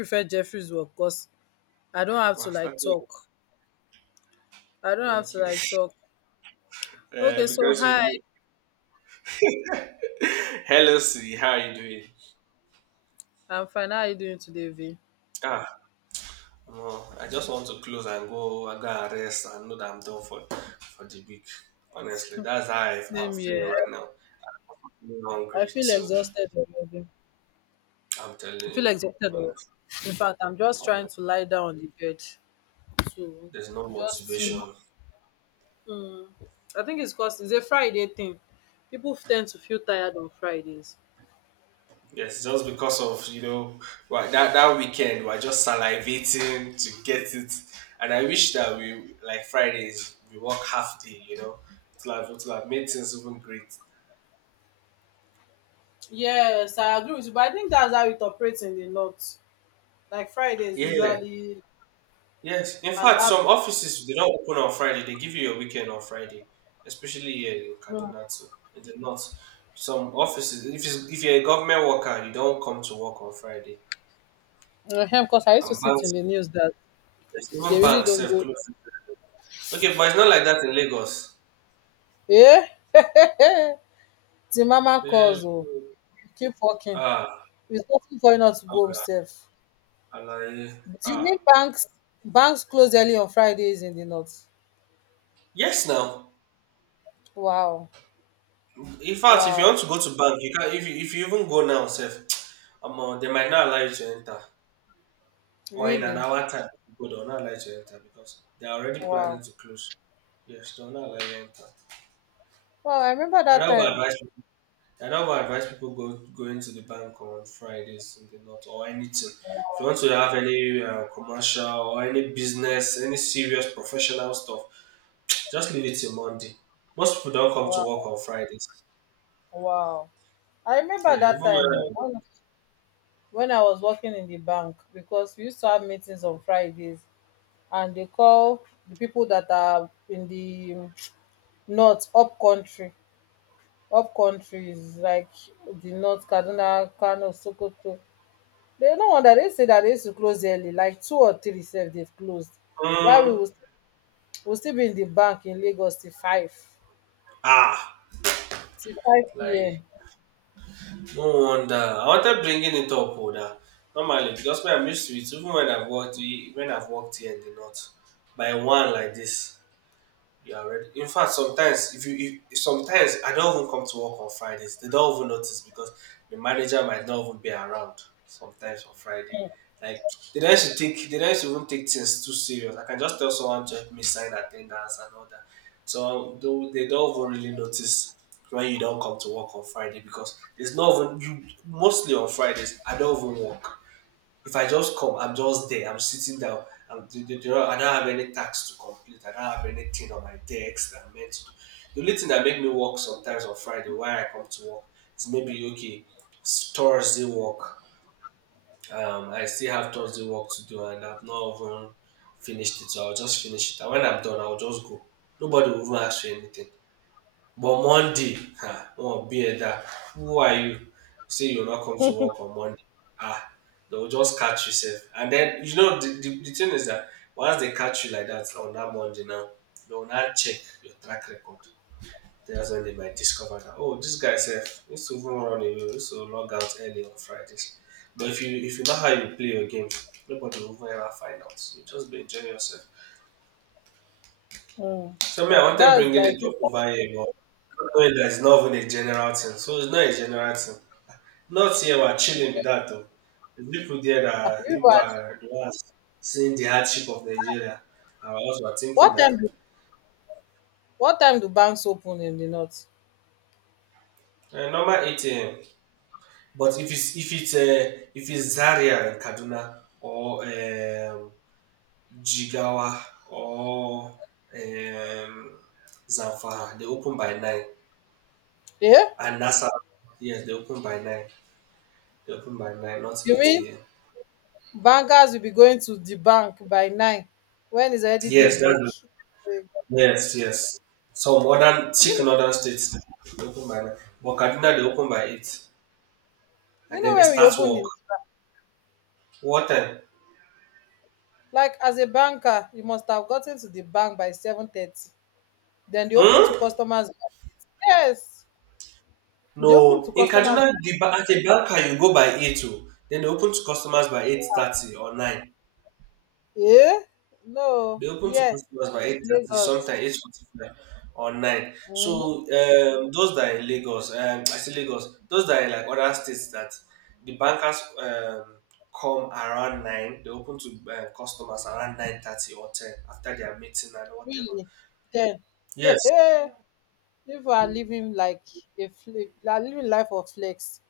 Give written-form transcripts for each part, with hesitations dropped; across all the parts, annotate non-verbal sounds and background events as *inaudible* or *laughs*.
Prefer Jeffrey's work because I don't have We're to like starting. talk. I don't have to Okay. like talk. Okay, so Because you hi, do. *laughs* Hello, Siri. How are you doing? I'm fine. How are you doing today, V? Ah, no. I just want to close and go. I gotta rest and know that I'm done for the week. Honestly, that's how I'm Same feeling here. right now. I'm I hungry feel too. exhausted already. I'm telling I feel you, exhausted already. honestly. In fact, I'm just trying Honest. to lie down on the bed to There's no just, motivation. mm, I think it's because it's a Friday thing. People tend to feel tired on Fridays. Yes, just because of wha- that weekend we're just salivating to get it, and I wish that we like Fridays we work half day, to have made things even great. Yes, I agree with you, but I think that's how it operates in the north. Like Friday is Yeah, usually yes. In an fact, app. some offices they don't open on Friday; they give you a weekend on Friday, especially here in Kaduna too. In the north, some offices if you're a government worker, you don't come to work on Friday, Because I used to and see it in banks, the news that they even really banks don't have go. closed. Okay, but it's not like that in Lagos. Eh? Eh. The mama Eh, calls. Oh, keep working. Ah, It's nothing for you not to go ah, himself. Alaye. Do you mean banks? Banks close early on Fridays in the north. Yes. Now, Wow. in fact, if you Wow. want to go to bank, you can. If you even go now, self, *tsk* they might not allow you to enter, or in an Really? hour time, if you go, they'll not allow you to enter because they are already Wow. planning to close. Yes, they'll not allow you enter. Wow. I remember I that don't even time. advise. People, I don't even advise people go going to the bank on Fridays in the north or anything. If you want to have any commercial or any business, any serious professional stuff, just leave it till Monday. Most people don't come Wow. to work on Fridays. Wow. I remember Yeah, even that when time oh, when, when I was working in the bank, because we used to have meetings on Fridays, and they call the people that are in the north, up country, up countries like the north, Kaduna, Kano, Sokoto. Dey no wonder they say that they used to close early, like two or three sef dey closed, while we mm, will we will still be in the bank in Lagos till ah, fivepm. like no wonder. I wanted bringing it up, oh, that normally because when I'm used to it, even when I've worked, we- when I've worked here in the north, by one like this. You are ready. In fact, sometimes if you if, sometimes I don't even come to work on Fridays. They don't even notice because the manager might not even be around sometimes on Friday. Like they don't should even take things too serious. I can just tell someone to help me sign attendance and all that. So though they don't even really notice when you don't come to work on Friday because there's not even you mostly on Fridays I don't even work. If I just come, I'm just there. I'm sitting down. I'm, I don't have any tasks to complete. I don't have anything on my desk that I'm meant to do. The only thing that make me work sometimes on Friday, why I come to work, is maybe okay, it's Thursday work. I still have Thursday work to do, and I've not even finished it. So I'll just finish it. And when I'm done, I'll just go. Nobody will even ask for anything. But Monday, oh, be it that. Who are you? Say you will not come to work on Monday. Ah, they will just catch yourself. And then you know the thing is that once they catch you like that on that Monday now, they will now check your track record. That's when they might discover that oh this guy sef used to even run away, used to log out early on Fridays. But if you know how you play your game, nobody will ever find out. So just be enjoying yourself. um So me, I wanted That is bringing it like its up not over here, but not knowing that it's not even a general thing. So it's not a general thing. Not here we're chilling music. with that though. The people there that Ah, you are- pipu people at are the ones seeing the hardship of Nigeria. I also are thinking what that time do what time do banks open in the north? Normal ATM. But if it's Zaria in Kaduna or Jigawa or um, Zamfara, they open by nine. Yeah, And Nassau, yes, they open by nine. Open by nine, not you eight mean a.m. bankers will be going to the bank by nine wen its already Yes, that's daybreak? Break. yes, yes. Some modern you thick know northern states they open by nine, but Kaduna they open by eight, you and know then they wen we start open work. in, What time? like as a banker you must have gotten to the bank by 7:30, then they open to Hmm? customers. Yes, they open No, to in customers, Kaduna the ba- at the banker you go by eight o, then they open to customers by 8:30 or nine. eh, no, They open to yeah. customers by 8:30, Lagos. sometimes 8:45 or nine. So mm, those that are in Lagos, I say Lagos, those that are in like other states that the bankers come around nine. They open to customers around 9:30 or ten after their meeting and whatever. Really then. Yes, *laughs* People are living like they are living life of flex.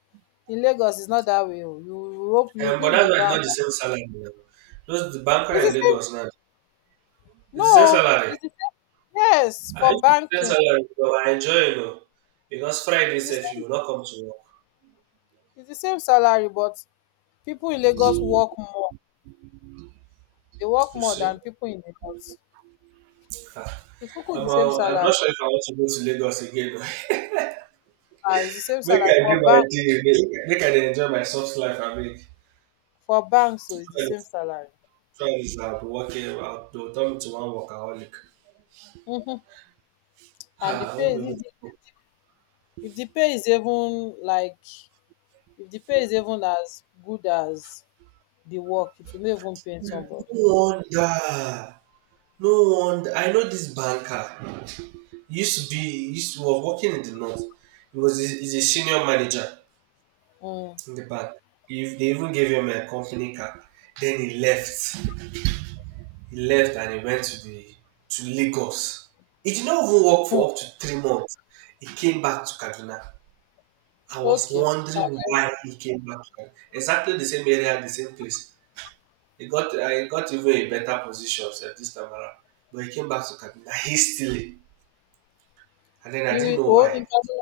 In Lagos it's not that way o. You hope you will be but in the that's why it's bank. not the same salary now. Those the banker It's the in same. Lagos now, it's the same No, salary. it's the same. Yes, I for if it's the same banking. salary, but I enjoy because Friday, it's the if you same will not come to work, it's the same salary, but people in Lagos work more. They work you more see. than people in the north. Ah. It's kuku the same I'm not salary. sure if I want to go to Lagos again. *laughs* Ah, it's the same Make salary I do for my day. Make I dey enjoy my soft life. I mean, banks, so it's the same salary. friends, I'll be working. They'll turn me to one workaholic. Mm-hmm. And the Ah, I pay won't be is able if to the, go. if the pay is even as good as the work, it will not even pay somebody. No wonder. No wonder. I know this banker. He used to was working in the north. He's a senior manager Mm. in the bank. If they even gave him a company card. Then he left. He left and he went to the to Lagos. He did not even work Hmm. for up to 3 months. He came back to Kaduna. I was Okay. Ah, wondering why he came back to Kaduna. Exactly the same area, the same place. He got I got even a better position at this time around. But he came back to Kaduna hastily. And then I you didn't will know oh in, why. Ka-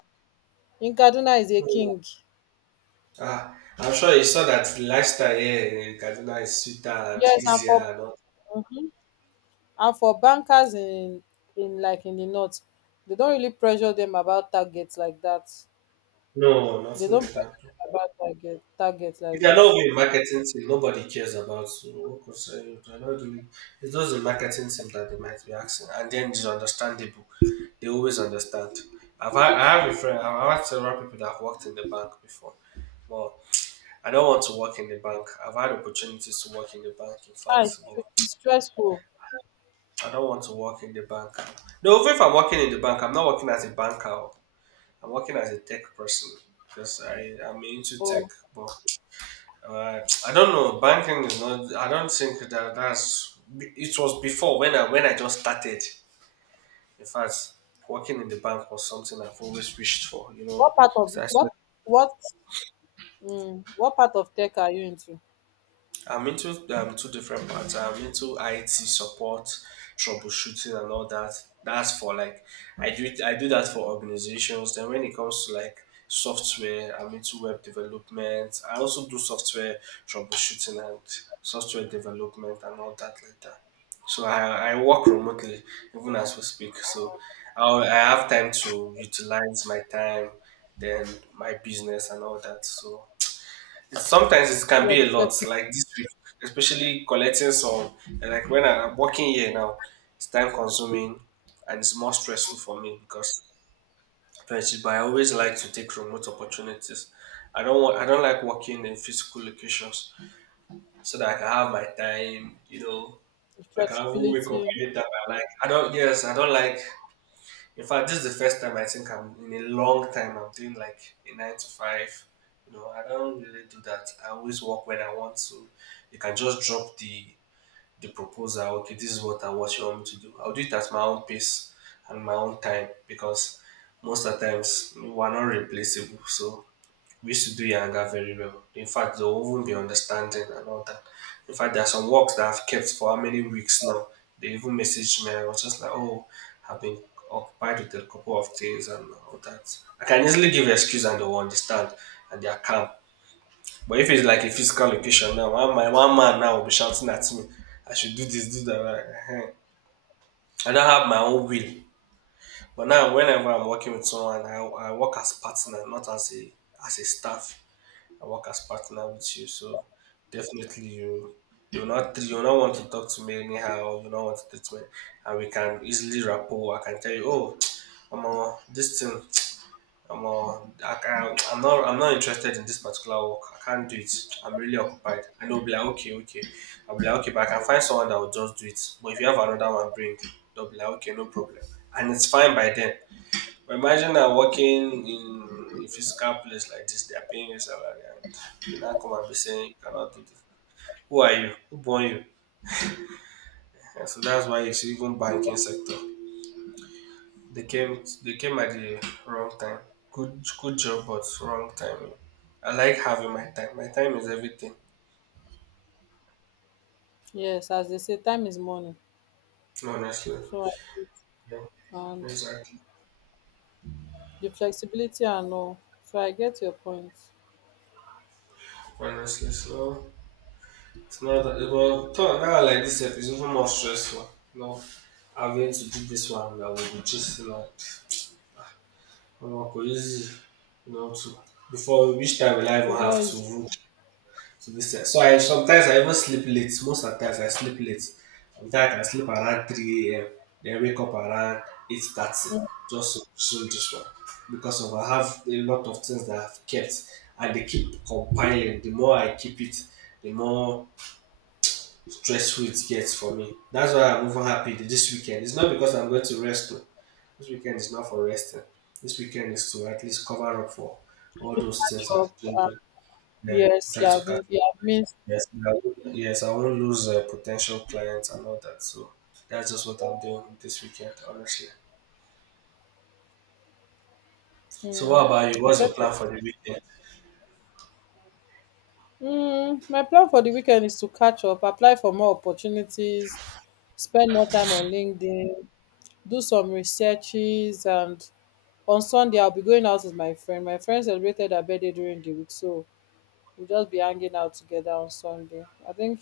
in Kaduna is a No. king. Ah, I'm sure he saw that the lifestyle here in Kaduna is sweeter and Yes, and easier for, and all. mhm, and for bankers in like in the north, they don't really pressure them about targets like that. No, They nothing don't like pressure that. them about target If like you're that. not with a marketing team, nobody cares about you. What concern you? They're not doing. It's just the marketing team that they might be asking, and then it's understandable. They always understand. I have a friend. I've had several people that have worked in the bank before. But I don't want to work in the bank. I've had opportunities to work in the bank. In Hi, fact, but it's stressful. I don't want to work in the bank. No, even if I'm working in the bank, I'm not working as a banker. I'm working as a tech person because I am into tech, Oh, but right. I don't know. Banking is not. I don't think that that's. It was before when I just started. In fact, working in the bank was something I've always wished for. You know, what part of so what what part of tech are you into? I'm into two different parts. I'm into IT support, troubleshooting, and all that. That's for like I do that for organizations. Then when it comes to like software, I'm into web development. I also do software troubleshooting and software development and all that like that. So I work remotely even as we speak. So I have time to utilize my time, then my business and all that. So it's, sometimes it can Yeah, be the a lot, like this week, especially collecting some. And like when I- I'm working here now, it's time consuming and it's more stressful for me because friendship. But I always like to take remote opportunities. I don't want. I don't like working in physical locations so that I can have my time. You know, I can even wake up flexibility. anytime I like. I don't. Yes, I don't like in fact, this is the first time I think I'm in a long time I'm doing like a nine to five. You know, I don't really do that. I always work when I want to. You can just drop the proposal. Okay, this is what I what you want me to do. I'll do it at my own pace and my own time because most of the times we're not replaceable. So we used to do Yanga very well. In fact, they will even be understanding and all that. In fact, there are some works that I've kept for how many weeks now. They even messaged me. I was just like, oh, I've been occupied with a couple of things and all that. I can easily give excuse and they will understand and they are calm. But if it's like a physical location now, one, my one man now will be shouting at me, I should do this, do that. Like, eh, eh. I don't have my own will. But now, whenever I'm working with someone, I work as partner, not as a as a staff. I work as partner with you, so definitely you not want to talk to me anyhow. You not want to treat me, and we can easily rapport. I can tell you, oh, *tsk* this thing. I'm not interested in this particular work. I can't do it. I'm really occupied. And they'll be like, okay, okay. I'll be like, okay, but I can find someone that will just do it. But if you have another one, bring. They'll be like, okay, no problem. And it's fine by then. But imagine I'm working in a physical place like this, they're paying you salary, and you now come and be saying you cannot do this. Who are you? Who born you? And so that's why you see even banking sector. They came at the wrong time. Good job but wrong timing. I like having my time. My time is everything. Yes, as they say, time is money. Honestly. So I get, Yeah, and exactly. the flexibility and all. So I get your point. Honestly. So it's not that well talk now like this sef is even more stressful. No having to do this one that we will just oh, because you know, to, before which time will I even It's not have to easy. room to this time? So I sometimes I even sleep late. Most of the times I sleep late. Sometimes I sleep around 3 a.m. Then wake up around 8:30 mm, just to resume this one because of I have a lot of things that I've kept and they keep compiling. The more I keep it, the more stressful it gets for me. That's why I'm even happy that this weekend. It's not because I'm going to rest though. This weekend is not for resting. This weekend is to at least cover up for all to those catch things I'm up. doing. To, Yes, you try to have catch. you have missed. Yes, I won't lose potential clients and all that. So that's just what I'm doing this weekend, honestly. So what Mm, about you? I What's your get you. plan for the weekend? Mm, my plan for the weekend is to catch up, apply for more opportunities, spend more time on LinkedIn, do some researches, and on Sunday I'll be going out with my friend. My friend celebrated her birthday during the week, so we'll just be hanging out together on Sunday. I think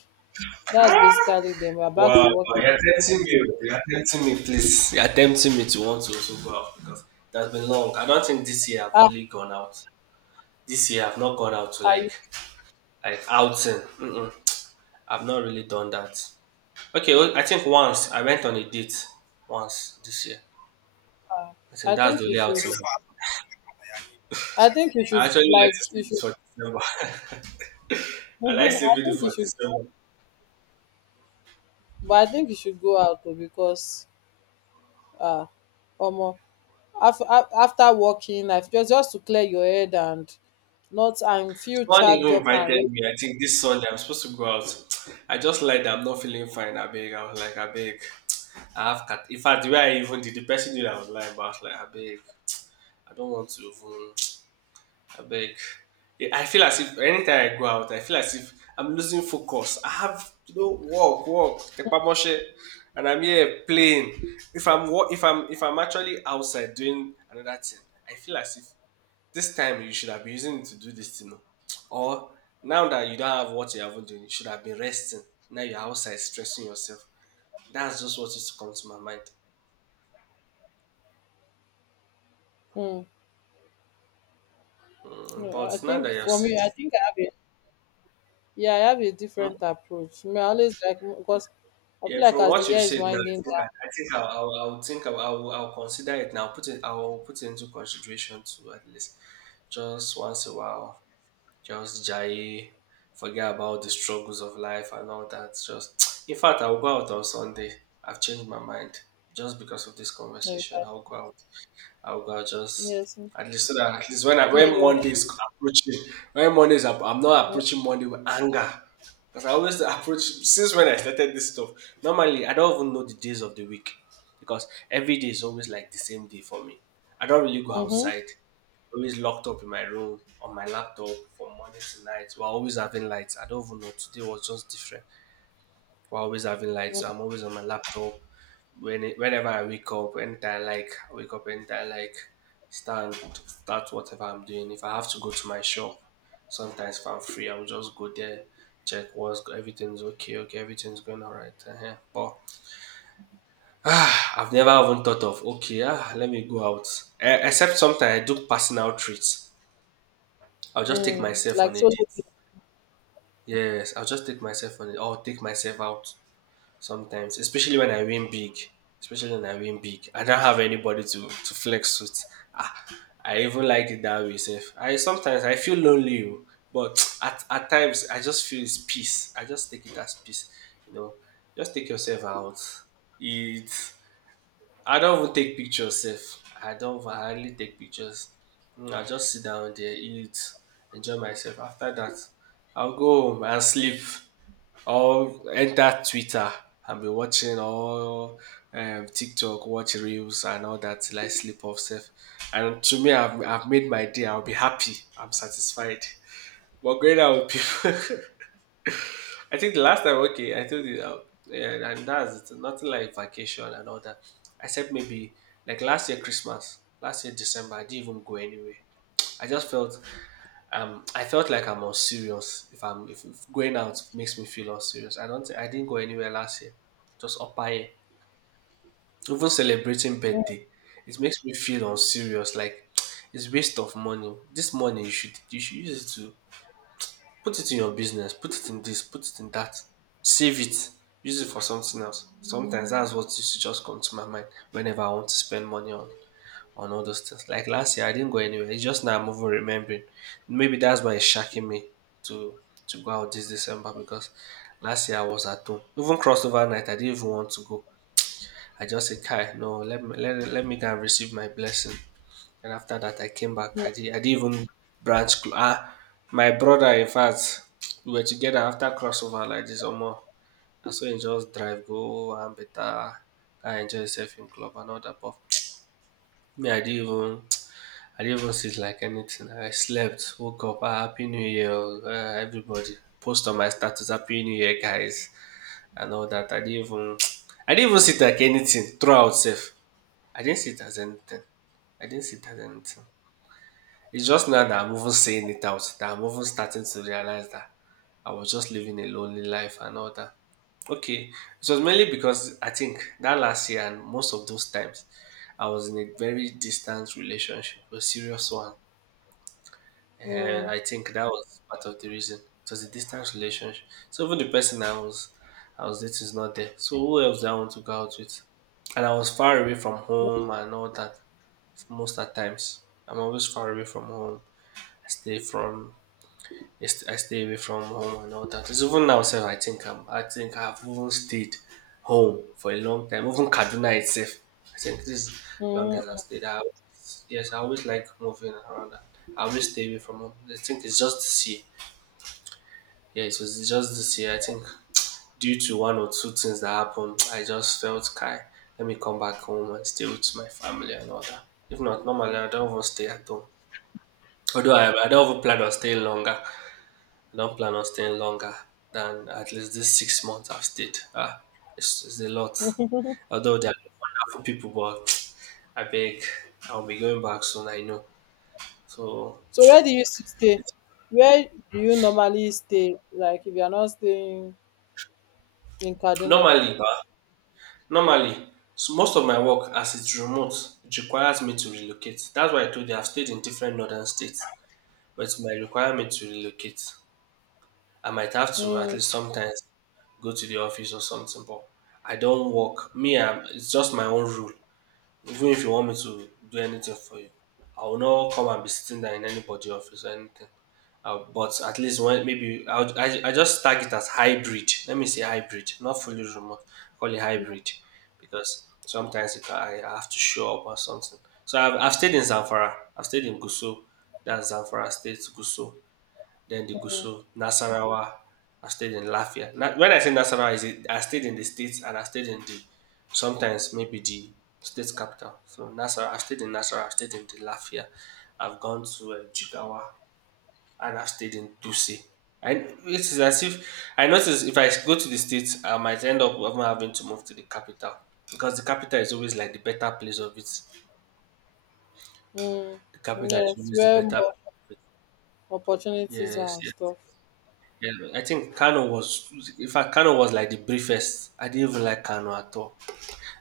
that's basically then we're Wow, back to wow, work you're tempting me. You're tempting me, please. You're tempting me to want to also go out because that's been long. I don't think this year I've Ah, really gone out. This year I've not gone out to I, like outing. Mm-mm. I've not really done that. Okay, well, I think once I went on a date once this year. I I think that's think the you only should. outing. I think you I should, actually like to like you save it should. for December. *laughs* *laughs* I like I saving it think you for should, December. but I think you should go out though because, ah, uh, after working life, just to clear your head and not, and feel Someone charged even up and invited ready. me. I think this Sunday I'm supposed to go out. I just lied that I'm not feeling fine. I beg. I was like, I beg. I have cat. In fact, the way I even did, the person knew that I was lying, but I was like, I beg. I don't want to even I beg. Yeah, I feel as if anytime I go out, I feel as if I'm losing focus. I have you know work, work, tekpamoshe, and I'm here playing. If I'm actually outside doing another thing, I feel as if this time you should have been using it to do this thing. Oh. Or now that you don't have what you haven't done, you should have been resting. Now you're outside stressing yourself. That's just what used to come to my mind. Mm. Mm, No, but I now think that you've for said me, I it, think I have a, yeah, I have a different approach. Me, I always like, because I feel yeah, like from as the what you year is said, man, winding I think I'll think I'll consider it now. I'll put it into consideration to at least just once a while. Just jai, forget about the struggles of life and all that. Just, *tsk* in fact, I'll go out on Sunday. I've changed my mind just because of this down, conversation. eh, I'll go out. I'll go just yes, mm, at least so that at least clear when your Monday is approaching, when Monday is up, I'm not head. approaching Monday with anger. Because I always approach since when I started this stuff. Normally I don't even know the days of the week because every day is always like the same day for me. I don't really go Mm-hmm. outside. Always locked up in my room on my laptop from morning to night. We're always having lights. I don't even know. Today was just different. We're always having lights. So I'm always on my laptop when whenever I wake up, anytime I like I wake up, anytime I like stand start whatever I'm doing. If I have to go to my shop, sometimes if I'm free, I'll just go there, check what's go- everything's okay, okay, everything's going alright. But ah, I've never even thought of okay, ah, let me go out. Eh, except sometimes I do personal treats. I'll just take Mm. myself Like on a so. date. Yes, I'll just take myself on it. I'll take myself out sometimes, especially when I win big. Especially when I win big. I don't have anybody to flex with. Ah, I even like it that way, safe. I sometimes I feel lonely, oh, but *tsk* at times I just feel it's peace. I just take it as peace. You know, just take yourself out. Eat I don't even take pictures sef. I don't even I hardly take pictures. Mm, I just sit down there, eat, enjoy myself. After that, I'll go home and sleep or enter Twitter and be watching all TikTok, watch reels and all that till I sleep off sef. And to me, I've made my day. I'll be happy. I'm satisfied. But going out with people, *laughs* I think the last time, okay, I told you, yeah, and that's it. Nothing like vacation and all that. I said maybe like last year Christmas, last year December, I didn't even go anywhere. I just felt I felt like I'm unserious. If I'm if going out makes me feel unserious. I don't, think- I didn't go anywhere last year. Just up here, even celebrating birthday, it makes me feel unserious. Like *tsk* it's waste of money. This money you should use it to put it in your business, put it in this, put it in that, save it, use it for something else. Sometimes that's what used to just come to my mind whenever I want to spend money on all those things. Like last year, I didn't go anywhere. It's just now I'm over remembering. Maybe that's why it's shocking me to to go out this December because last year I was at home. Even crossover night, I didn't even want to go. I just said, "Kai, no, let me go and receive my blessing." And after that, I came back. Mm, I didn't even branch. Cl- ah, my brother, in fact, we were together after crossover like this or more. And so he just drive, go and better. I enjoy yourself in club and all that. But me, I didn't even sit like anything. I slept, woke up, ah, happy new year, everybody. Post on my status, happy new year, guys, and all that. I didn't even, *tsk* I didn't even sit like anything throughout. Safe, I didn't sit as anything. I didn't sit as anything. It's just now that I'm even saying it out, that I'm even starting to realize that I was just living a lonely life and all that. Okay, it was mainly because I think that last year and most of those times, I was in a very distant relationship, a serious one. mm, And I think that was part of the reason. It was a distance relationship. So even the person I was dating is not there. So who else do I want to go out with? And I was far away from home and all that most of the times. I'm always far away from home. I stay from I stay away from home and all that. It's even now self, I think I've even stayed home for a long time. Even Kaduna itself. I think this is long as I mm. stayed out. Yes, I always like moving around. I always stay away from home. I think it's just this year. Yeah, it was just this year. I think *tsk* due to one or two things that happened, I just felt Kai, let me come back home and stay with my family and all that. If not, normally I don't even stay at home. I don't even plan on staying longer. I don't plan on staying longer than at least this 6 months I've stayed. Ah, it's a lot. Although they are wonderful people, but *tsk* I beg, I'll be going back soon, I know. So, So where do you stay? Where do you normally stay? Like if you are not staying in Kaduna. normally, bah, normally, so most of my work as it's remote, it requires me to relocate. That's why I told you I've stayed in different northern states, but it might require me to relocate. I might have to at Mm. least sometimes go to the office or something, but I don't work. Me, it's just my own rule. Even if you want me to do anything for you, I will not come and be sitting there in anybody's office or anything. But at least when maybe I just tag it as hybrid. Let me say hybrid, not fully remote. Call it hybrid because sometimes it, I have to show up or something. So I've stayed in Zamfara. I've stayed in Gusau. That's Zamfara State, Gusau, then the Gusau, Nasarawa. I stayed in Lafia. When I say Nasarawa, is it, I stayed in the states and I stayed in the sometimes maybe the state capital. So Nasarawa, I stayed in Nasarawa, I stayed in the Lafia. I've gone to Jigawa and I've stayed in Dusi. And it's as if I notice if I go to the states, I might end up even having to move to the capital because the capital is always like the better place of it. Mm, The capital is yes, always the where better. more opportunities are Yes, and yes. stuff. Yeah, I think Kano was, in fact, Kano was like the briefest. I didn't even like Kano at all.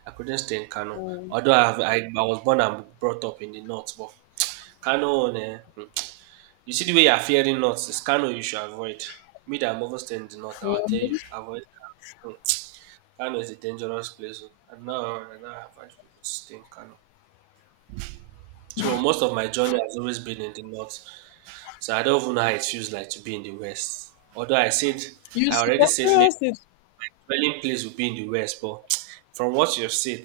I couldn't stay in Kano. Mm. Although I was born and brought up in the north, but Kano, eh, hmm. You see the way you're fearing north, it's Kano you should avoid. Me that I'm over staying in the north, I'll tell you, avoid Kano. Hmm. Kano is a dangerous place. Oh, I don't know, I don't advise people to stay in Kano. So most of my journey has always been in the north. So I don't even know how it feels like to be in the west. Although I said, You I should already said experience it. traveling place would be in the West, but from what you've said,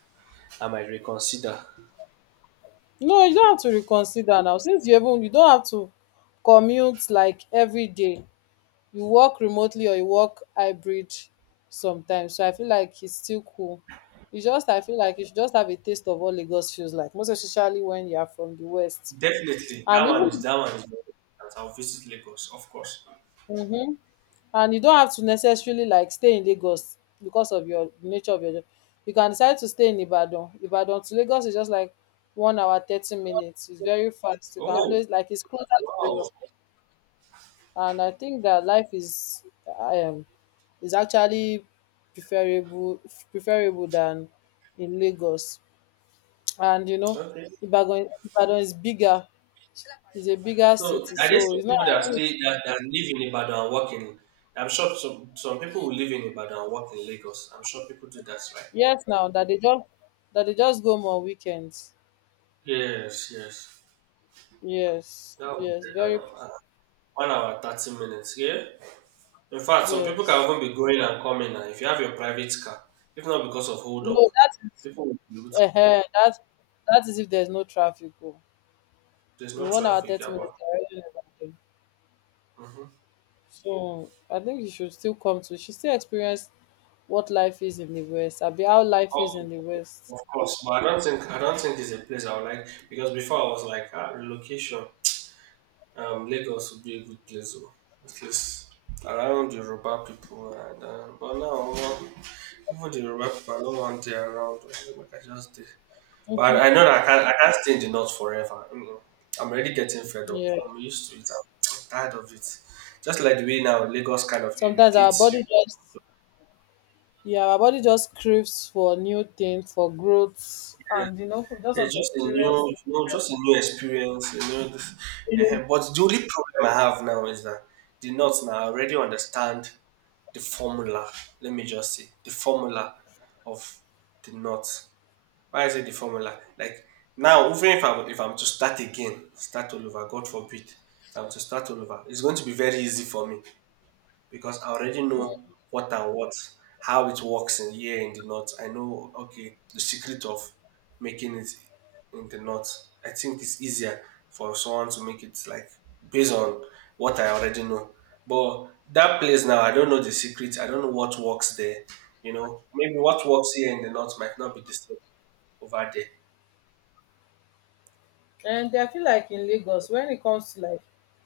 *sighs* I might reconsider. No, you don't have to reconsider now. Since you don't have to commute like every day. You work remotely or you work hybrid sometimes. So I feel like it's still cool. You just I feel like you should just have a taste of what Lagos feels like, most especially when you are from the West. Definitely, that And one even, is that one is. very important. I'll visit Lagos, of course. mhm, and you don't have to necessarily like stay in Lagos because of your nature of your job. You can decide to stay in Ibadan. Ibadan to Lagos is just like 1 hour 30 minutes. It's very fast. You can Oh, always, like it's closer to Lagos, wow. and I think that life is, um is actually preferable, than in Lagos. And you know, Okay. Ibadan is bigger. It's a bigger So city, are there so some it's not, people that like, stay that, that live in Ibadan and work in? I'm sure some people who live in Ibadan and work in Lagos. I'm sure people do that, right? yes, now that they just go more weekends. Yes, yes. Yes, That would yes, be better very, now. 1 hour 30 minutes. Yeah. In fact, some people can yes. even be going and coming now. If you have your private car, if not because of hold up, No, that is, people will be able to uh, do that. that that is if there's no traffic. Oh. There's In no 1 hour traffic, thirty yeah, minutes, but you're already in Ibadan. hmm So I think you should still come to. You should still experience what life is in the West. I'll be how life is oh, in the West. of course. But I don't think it's a place I would like because before I was like relocation. Lagos would be a good place, though, at least around the Yoruba people. And but now, even the Yoruba people, I don't want they around. Like I just did. But I know that I can't stay in the north forever. You know, I'm already getting fed up. Yeah. I'm used to it. I'm tired of it. Just like the way now Lagos kind of Sometimes our irritates you. body just, yeah, our body just craves for new things for growth, Yeah. and you know we just want It's to just a experience. new, just a new experience. But the only problem I have now is that the North now I already understand the formula. Let me just say the formula of the North. Why is it the formula? Like now, even if I'm to start again, start all over, God forbid, if I'm to start all over, it's going to be very easy for me because I already know what and what, how it works in here in the north. I know okay the secret of making it in the north. I think it's easier for someone to make it like based on what I already know. But that place now, I don't know the secret. I don't know what works there. Maybe what works here in the north might not be the same over there. And I feel like in Lagos, when it comes to like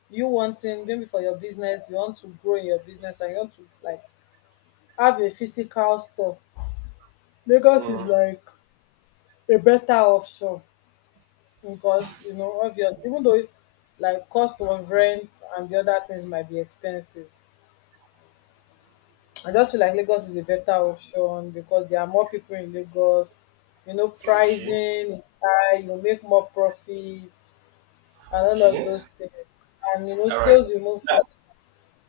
you wanting maybe for your business, you want to grow in your business and you want to like have a physical store, Lagos is Mm, like a better option because, you know, obvious even though, like, cost of rent and the other things might be expensive. I just feel like Lagos is a better option because there are more people in Lagos. You know, okay, pricing is high, you make more profit and all of okay, those things. And you know, all right. sales will move Now, fast.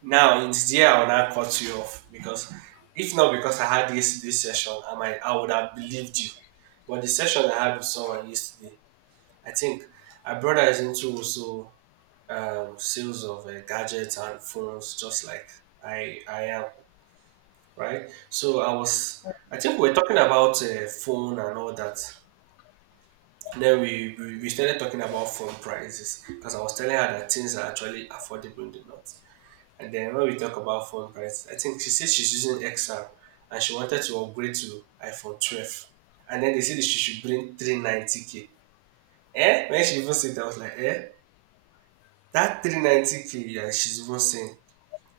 now, it's there I will not cut you off because if not because I had this session, I would have believed you. But the session I had with someone yesterday, I think our brother is into also sales of gadgets and phones, just like I am, right? So I think we are talking about phone and all that. Then we started talking about phone prices because I was telling her that things are actually affordable in the north. And then when we talk about phone prices, I think she said she's using XR and she wanted to upgrade to iPhone 12. And then they said that she should bring 390K. Eh? When she even said that, I was like, eh? That 390K, yeah, she's even saying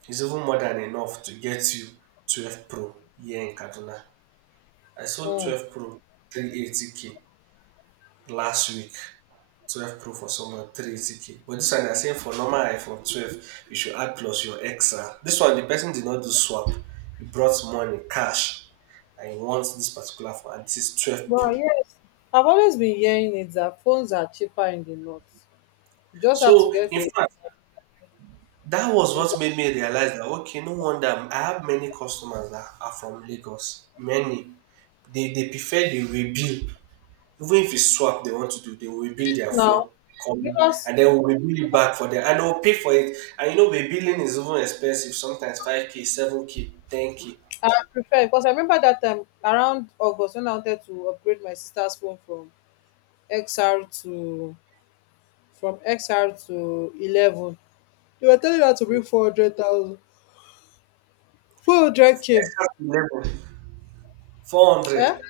is even more than enough to get you 12 Pro here in Kaduna. I sold Mm. 12 Pro 380K last week. 12 Pro for someone, 380K. But this one, I are saying for normal iPhone 12, you should add plus your extra. This one, the person did not do swap. He brought money, cash, and he wants this particular phone, and this is 12 Well Pro. yes, I've always been hearing it that phones are cheaper in the north. You just have to So, get in fact, that was what a- made me realize that, okay, no wonder I have many customers that are from Lagos. Many. They prefer the rebuild. Even if it's swap they want to do, they will rebuild their now, phone, copy, because and then we'll rebuild it back for them, and they'll pay for it. And rebuilding is even expensive. Sometimes 5K, 7K, 10K, I prefer, because I remember that time around August when I wanted to upgrade my sister's phone from XR to from XR to 11. They were telling her to bring 400,000, 400K. extra to 11, four Eh? hundred.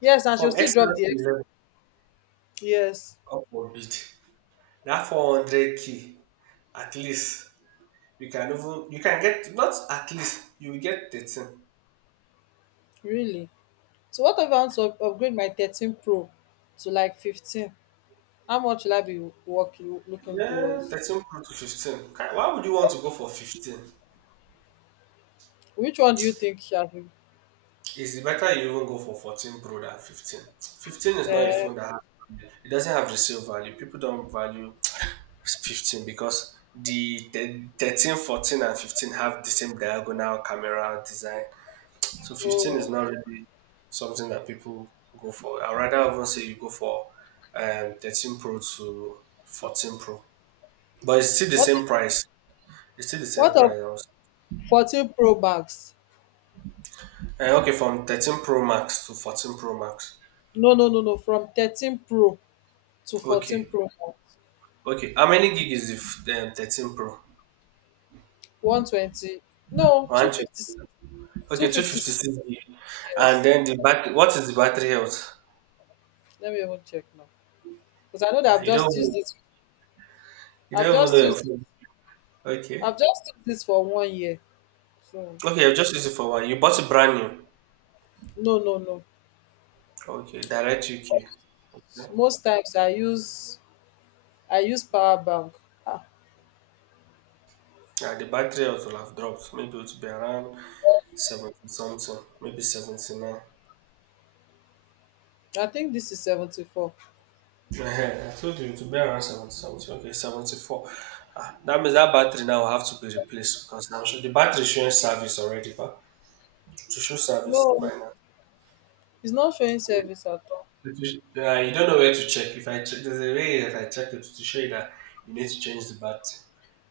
Yes, and she'll From still extra drop the to X. 11, Yes, up for bid. That 400 k, at least you can even you can get, not at least you will get 13. really. So what if I want to upgrade my 13 Pro to like 15? How much will I be working, looking Yeah, towards? 13 pro to 15. Why would you want to go for 15? Which one do you think shall be? It's better you even go for 14 Pro than 15. 15 is not a Uh, phone that has, it doesn't have resale value. People don't value 15 because the 13, 14, and 15 have the same diagonal camera design. So 15 is oh, not really something that people go for. I'd rather even say you go for 13 Pro to 14 Pro. But it's still the what same price. It's still the same of price. I was- 14 Pro Max? Okay, from 13 Pro Max to 14 Pro Max. No, no, no, no. From 13 Pro to 14 Okay. Pro Max, Okay, how many gig is the the 13 Pro? 120. No, 120. 250. Two Okay, two fifty. fifty six gig. And Yes. then the back. What is the battery health? Let me even check now, because I know that Ah, I've you don't. just used even- this. You I've don't even know just your used. phone. Okay. I've just used this for 1 year. So Okay, I've just used it for one. You bought it brand new. no, no, no. Okay, direct UK. Okay. Most times I use power bank. Ah, Yeah, the battery health will have dropped. Maybe it will be around 70 something. Maybe 79. I think this is 74. Eh, *laughs* I told you to be around 70 something. Okay, 74. Ah, that means that battery now will have to be replaced because I the battery is showing service already. To show service No, right now. it's not showing You, service at all. you don't know where to check. If I check, there's a way if I check it to show you that you need to change the battery.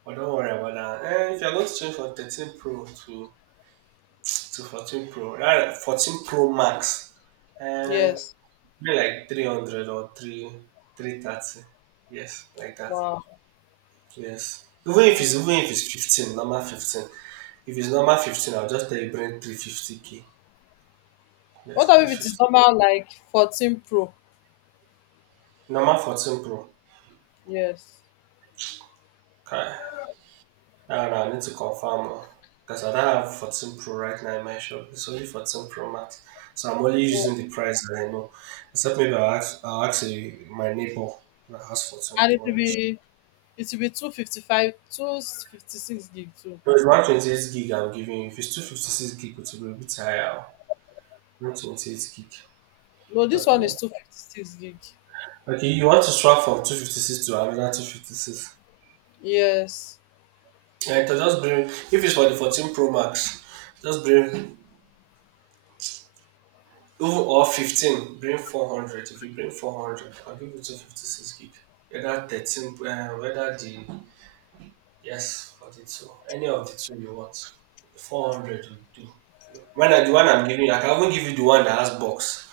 But don't worry about that. Eh, if you're going to change from 13 Pro to 14 Pro, rather 14 Pro Max, eh, Yes. be like 300 or 330. Yes, like that. Wow. Yes. Even if it's Um, even if it's 15, normal 15. If it's normal 15, I'll just tell you bring 350K. what Yes, about if it is 350. normal like 14 Pro? Normal 14 Pro. Yes. Okay. No, no, I need to confirm because I don't have 14 Pro right now in my shop. It's only 14 Pro Max. So I'm only Oh. using the price that I know. Except maybe my neighbor that has 14 And it Pro will in his shop. be it will be 255 256 gig too. No, it's 128 gig I'm giving you. If it's 256 gig, it will be a bit higher. 128 gig. No, this Talking one is about. 256 gig. Okay, you want to swap from 256 to another 256. Yes. And to just bring, if it's for the 14 Pro Max, just bring even or 15, bring 400. If you bring 400, I'll give you 256 gig. Whether 13, whether the, yes, 42, any of the two you want. 400 will do. The one I'm giving you, I can even give you the one that has box.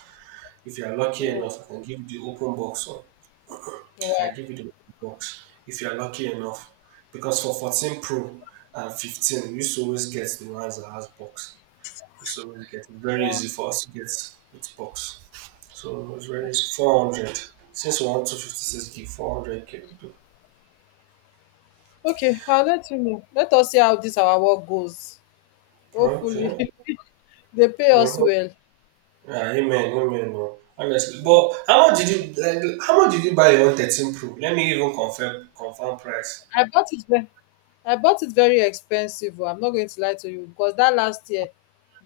If you are lucky Mm, enough, I can give you the open box one. *clears throat* I wow. can give you the open box if you are lucky enough. Because for 14 Pro and 15, we used to always get the ones that has box. We used to always get It's very easy for us to get with box. So it was raised 400. Since we want 256 gig, 400 gig. Okay, I'll let you know. Let us see how this our work goes. 400 K. Hopefully Okay. *laughs* they pay us Mm-hmm. well. Yeah, amen, amen, bro. Honestly, but how much did you like? How much did you buy your 113 Pro? Let me even confirm price. I bought it I bought it very expensive oh, I'm not going to lie to you, because that last year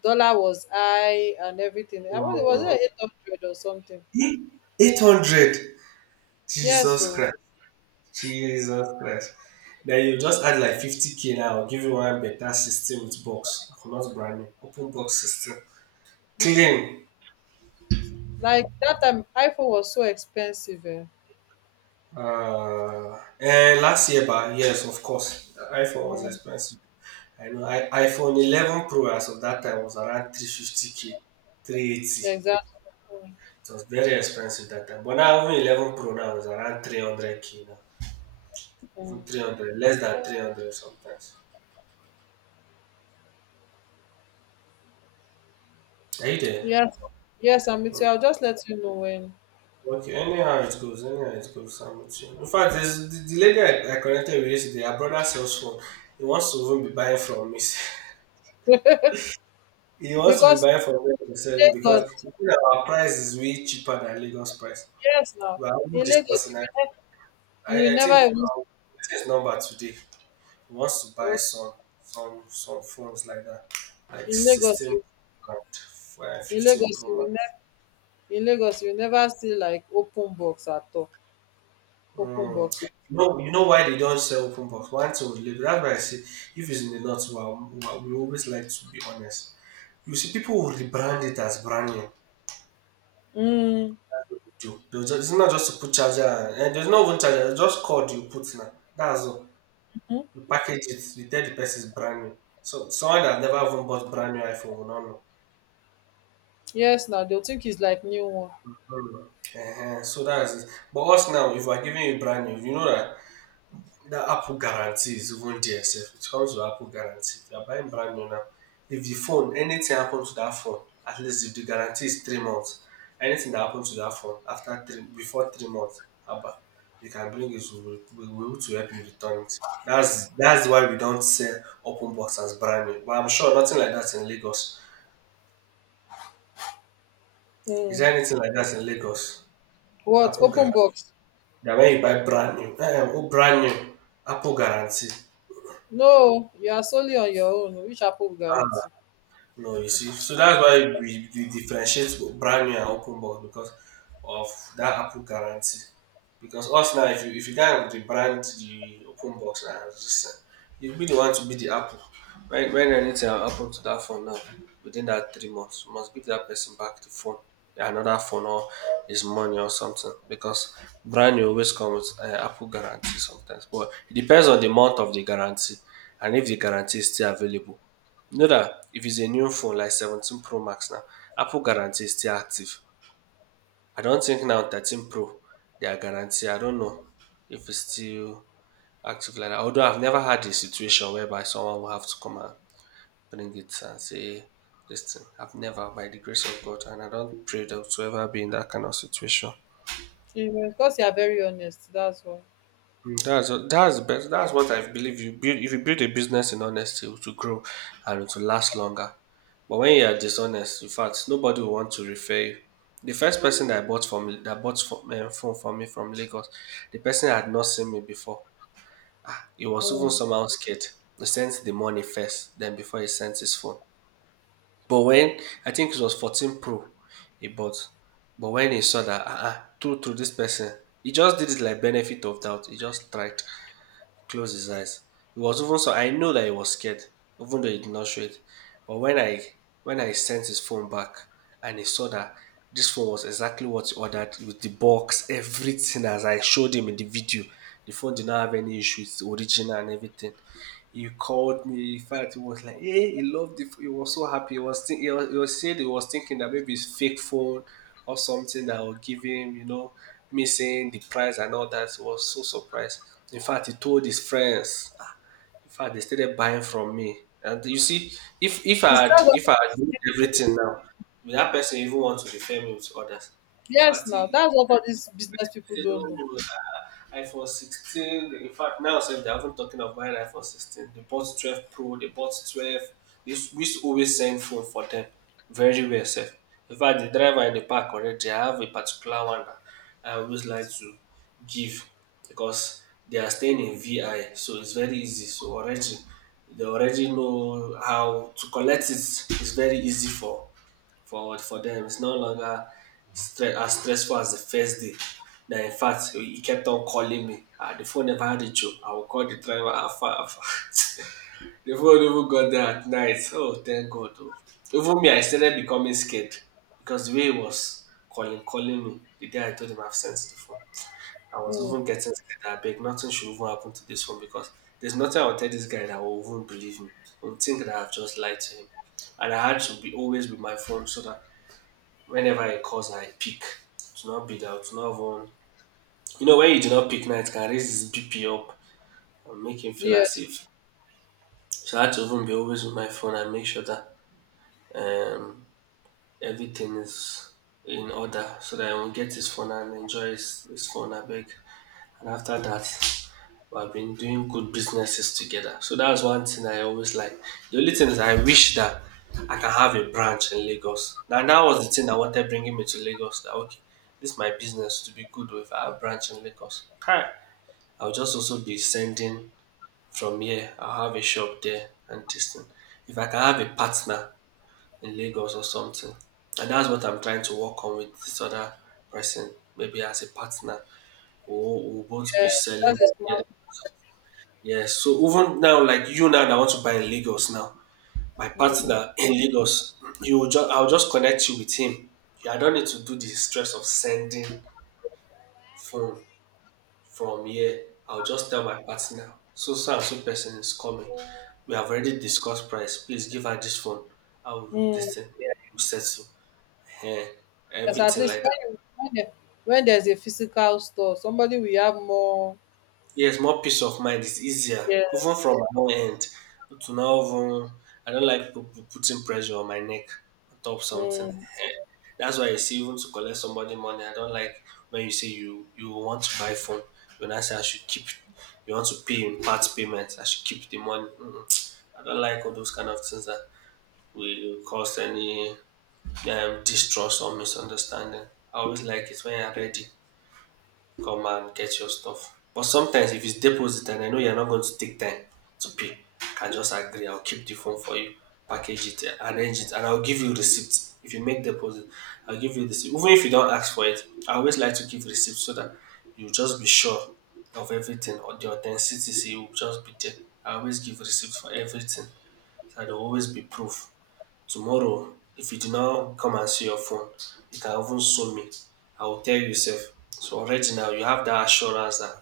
dollar was high and everything. I was Mm. it 800 or something. 800. Yes, Jesus so Christ. Jesus Christ. Then you just add like 50K now. I'll give you one better system with box. Not brand new. Open box system. you see, Clean. like that time iPhone was so expensive. Eh. Last year, but yes, of course, the iPhone was Mm, expensive. I know iPhone 11 Pro as of that time was around 350k, 380. It exactly. Mm, was very expensive that time. But now even 11 Pro now is around 300k now, mm. even 300, less than 300 sometimes. Are you there? Yes, yes, I'm with you. Oh, I'll just let you know when. Okay, anyhow it goes, anyhow it goes. I'm with you. In fact, the lady I connected with yesterday, her brother sells phone. He wants to even be buying from me. *laughs* He wants to be Because buying from where we're selling in because Lagos, you see that our price is way cheaper than Lagos price. yes, now We are not in Lagos discussing it. You will I never think even, this number today he wants to buy oh, some phones like that, like in Lagos 16 you Pro and in 15 Lagos Pro you will Max. never in Lagos you will never see like open box at all. Open Mm. box. You know why they don't sell open box. One thing with Lagos, that's why I say if it's in the north, we always like to be honest. You see, people will rebrand it as brand new. Hmm. Do. They'll just, it's not just to put charger and there's no even charger, it's just cord you put now. That's all. You package it, you tell the person it's brand new. So someone that never even bought brand new iPhone will not know. Yes, now they'll think it's like new one. Mm. So that's it. But us now, if we're giving you brand new, you know that the Apple guarantee is even there sef. It comes with Apple guarantee. If you are buying brand new now, if the phone anything happen to that phone, at least if the guarantee is 3 months, anything that happen to that phone after three before 3 months haba you can bring it, we will be able to help you return it. That's why we don't sell open box as brand new, but I'm sure nothing like that in Lagos. Is um there anything like that in Lagos? What? Apple Open guaran box? na when you buy brand new eh, brand new Apple guarantee. No, you are solely on your own. Which Apple will Ah, guarantee? no, you see, so that's why we differentiate with brand new and open box because of that Apple guarantee. Because us now, if you can't the brand the open box and listen, you'll be the one to be the Apple. When anything happen to that phone now, within that 3 months, you must give that person back the phone, another phone or his money or something. Because brand new always comes with Apple guarantee sometimes, but it depends on the month of the guarantee and if the guarantee is still available. You know dat if it's a new phone like 17 pro max now, apple guarantee is still active. I don't think now 13 pro their guarantee I don't know if it's still active like that. Although I've never had a situation whereby someone will have to come and bring it and say this thing. I've never by the grace of God, and I don't pray dat to ever be in that kind of situation. Even because you are very honest, that's why. That's best. That's what I believe. You build if you build a business in honesty, it will grow and it will last longer. But when you are dishonest, in fact, nobody will want to refer you. The first person that I bought from that bought from, phone for me from Lagos, the person had not seen me before. Ah, he was even um somehow scared. He sent the money first, then before he sent his phone. But when I think it was 14 Pro, he bought. But when he saw that, ah, uh-uh, through this person, he just did it like benefit of doubt. He just tried close his eyes. He was even so I know that he was scared, even though he did not show it. But when I sent his phone back and he saw that this phone was exactly what he ordered with the box, everything as I showed him in the video. The phone did not have any issues, original and everything. He called me. In fact, he was like, "Hey," he loved it. He was so happy. He was, he was, he was said he was thinking that maybe it's fake phone or something that will give him, you know, missing the price and all that. He was so surprised. In fact, he told his friends. In fact, they started buying from me. And you see, if if I had Instead if of, I had known everything now, would that person even want to refer me with others? In yes fact, now, he, that's what all these business people they don't don't know. know iPhone 16. In fact, now since they haven't talking of buying iPhone 16. They bought 12 Pro, they bought 12. This we used to always send phone for them. Very well safe. In fact, the driver in the park already have a particular one that I always like to give because they are staying in VI, so it's very easy. So already they already know how to collect it. It's very easy for forward for them. It's no longer as stressful as the first day. Now, in fact, he kept on calling me. Ah, the phone never had a joke. I will call the driver. Afar, afar. *laughs* the phone even got there at night. Oh, thank God. Oh. Even me, I started becoming scared because the way he was calling me, the day I told him I've sent the phone, I was um even getting scared. I beg, nothing should even happen to this phone because there's nothing I'll tell this guy that will even believe me. He'll think that I've just lied to him. And I had to be always with my phone so that whenever I comes I pick. To not be that, to not have even you know, when you do not pick now, it can raise his BP up and make him feel as Yes, if. So I had to even be always with my phone and make sure that um, everything is in order so that I will get his phone and enjoy his phone, I beg. And after that, we have been doing good businesses together. So that's one thing I always like. The only thing is I wish that I can have a branch in Lagos. Now that was the thing that wanted bringing me to Lagos. That okay, this is my business to be good with our branch in Lagos. Hi, I'll just also be sending from here. I'll have a shop there and this thing. If I can have a partner in Lagos or something, and that's what I'm trying to work on with this other person. Maybe as a partner, we'll both be yes, selling. that's a Together. smart. Yes. So even now, like you now that want to buy in Lagos now, my um partner in Lagos, you will just I'll just connect you with him. Yeah, I don't need to do the stress of sending phone from here. I'll just tell my partner, so so and so person is coming. We have already discussed price. Please give her this phone. I will um this thing. Yeah, you settle. Yeah, Yes, at everything least like that. when there's a physical store, somebody will have more. Yes, more peace of mind is easier, Yeah. even from my own end. To now, even I don't like people putting pressure on my neck on top of something. um Eh, that's why you see, even to collect somebody money, I don't like when you say you want to buy phone. When I say I should keep, you want to pay in part payments. I should keep the money. Mm-mm. I don't like all those kind of things that will cause any distrust or misunderstanding. I always like it when you're ready. Come and get your stuff. But sometimes if it's deposit and I know you're not going to take time to pay, I can just agree, I'll keep the phone for you, package it, arrange it, and I'll give you receipt. If you make deposit, I'll give you receipt. Even if you don't ask for it, I always like to give receipt so that you just be sure of everything or the authenticity will just be there. I always give receipt for everything. So there'll always be proof. Tomorrow, if you did not come and see your phone, you can even sue me. I will tell you sef. So already now you have that assurance that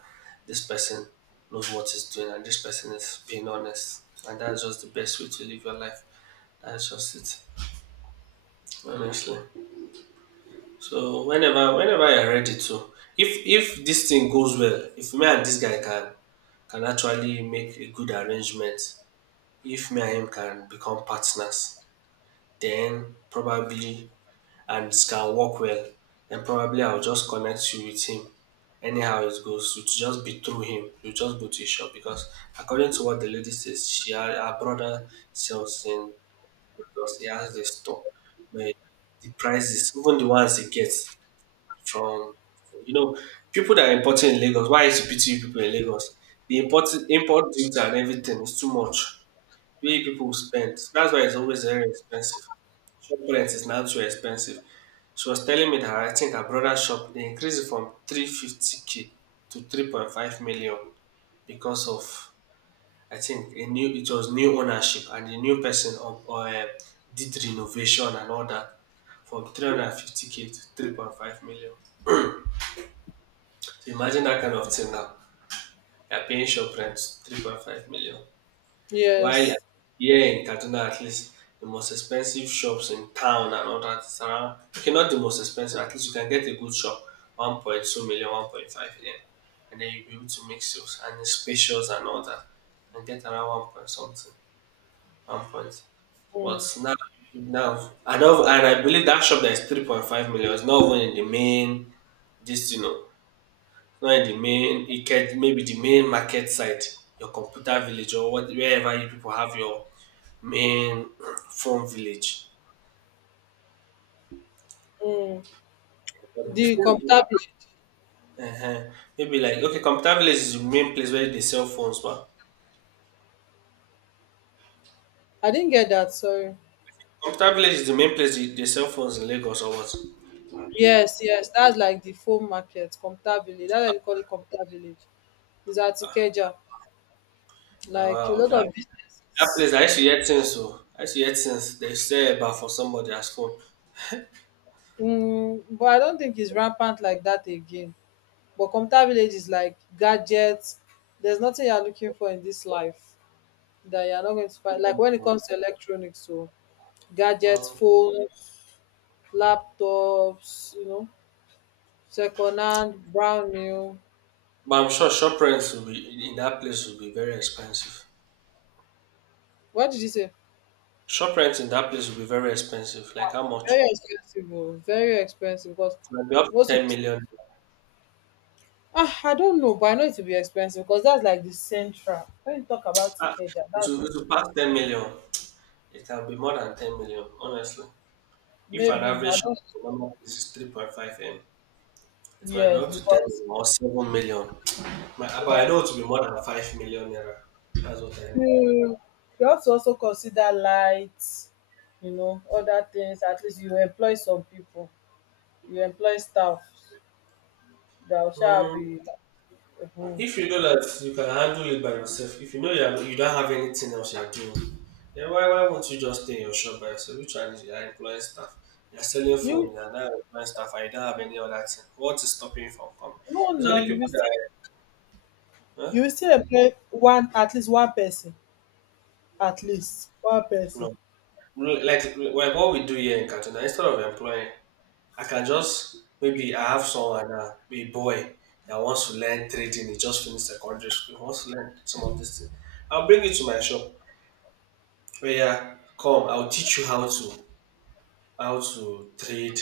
this person knows what he's doing and this person is being honest, and that's just the best way to live your life. That's just it honestly. So whenever you're ready to if this thing goes well, if me and this guy can actually make a good arrangement, if me and him can become partners then probably and it can work well, then probably I'll just connect you with him. Anyhow it goes, it will just be through him. You just go to his shop because according to what the lady says, her brother sells in because he has the store. But the prices, even the ones he gets from you know, people that are importing in Lagos, why is it pity you people in Lagos? The import duty and everything is too much. The way people spend. That's why it's always very expensive. Shop rent is now too expensive. She was telling me that I think her brother's shop they increased it from 350k to 3.5 million because of I think a new it was new ownership, and the new person of did renovation and all that, from 350k to 3.5 million. So imagine that kind of thing now. You're paying shop rent 3.5 million. While Yes. here in Kaduna, at least the most expensive shops in town and all that is around, okay, not the most expensive, at least you can get a good shop, 1.2 million, 1.5 million, and then you'll be able to make sales and it's spacious and all that. And get around one point something, one point. But um now and I believe that shop that is 3.5 million is not even in the main, just not in the main, it can maybe the main market site, your computer village or what, wherever you people have your main *clears throat* phone village. um But the The thing is, computer, uh-huh. Maybe like okay, computer village is the main place where they sell phones, but I didn't get that, sorry. computer village is the main place they sell phones in Lagos or what? Yes, yes, that's like the foam market, Comta Village. That's why they call it Comta Village. It's at Ikeja. Like a Wow, lot that, of that businesses. place, I actually heard things. Oh, I actually heard things they say about for somebody as phone. But I don't think it's rampant like that again. But Comta Village is like gadgets. There's nothing you're looking for in this life that you're not going to find. Like when it comes to electronics, so gadgets, Mm. phones, laptops, second hand, brand new. But I'm sure shop rents will be, in that place will be very expensive. What did you say? Shop rent in that place will be very expensive. Like how much? Very It expensive, oh, very expensive because might be up to most people 10 million. I don't know, but I know it will be expensive because that's like the central. When you talk about Ah, Ikeja, it that's will, it will pass 10 million. It can be more than 10 million, honestly. If an maybe I average shop don't in a normal place is 3.5 M, it might be yes, up to 10 because million or 7 million. My, but I know it will be more than 5 million naira. That's what I know. you you have to also consider lights, you know, other things. At least you employ some people, you employ staff that shall Hmm. be um If you know that you can handle it by yourself, if you know you don't have anything else you're doing, then why won't you just stay in your shop by yourself? Which one is you are employing staff? You're selling you phone, you're not employing staff, and you don't have any other thing. What is stopping you from coming? no It's na only people that, huh? you will still employ one at least one person at least one person. No. No, like what we do here in Katuna, instead of employing, I can just, maybe I have someone, a boy that wants to learn trading, he just finished secondary school, he wants to learn some of this thing. I'll bring it to my shop. Oh yeah, come, I'll teach you how to trade,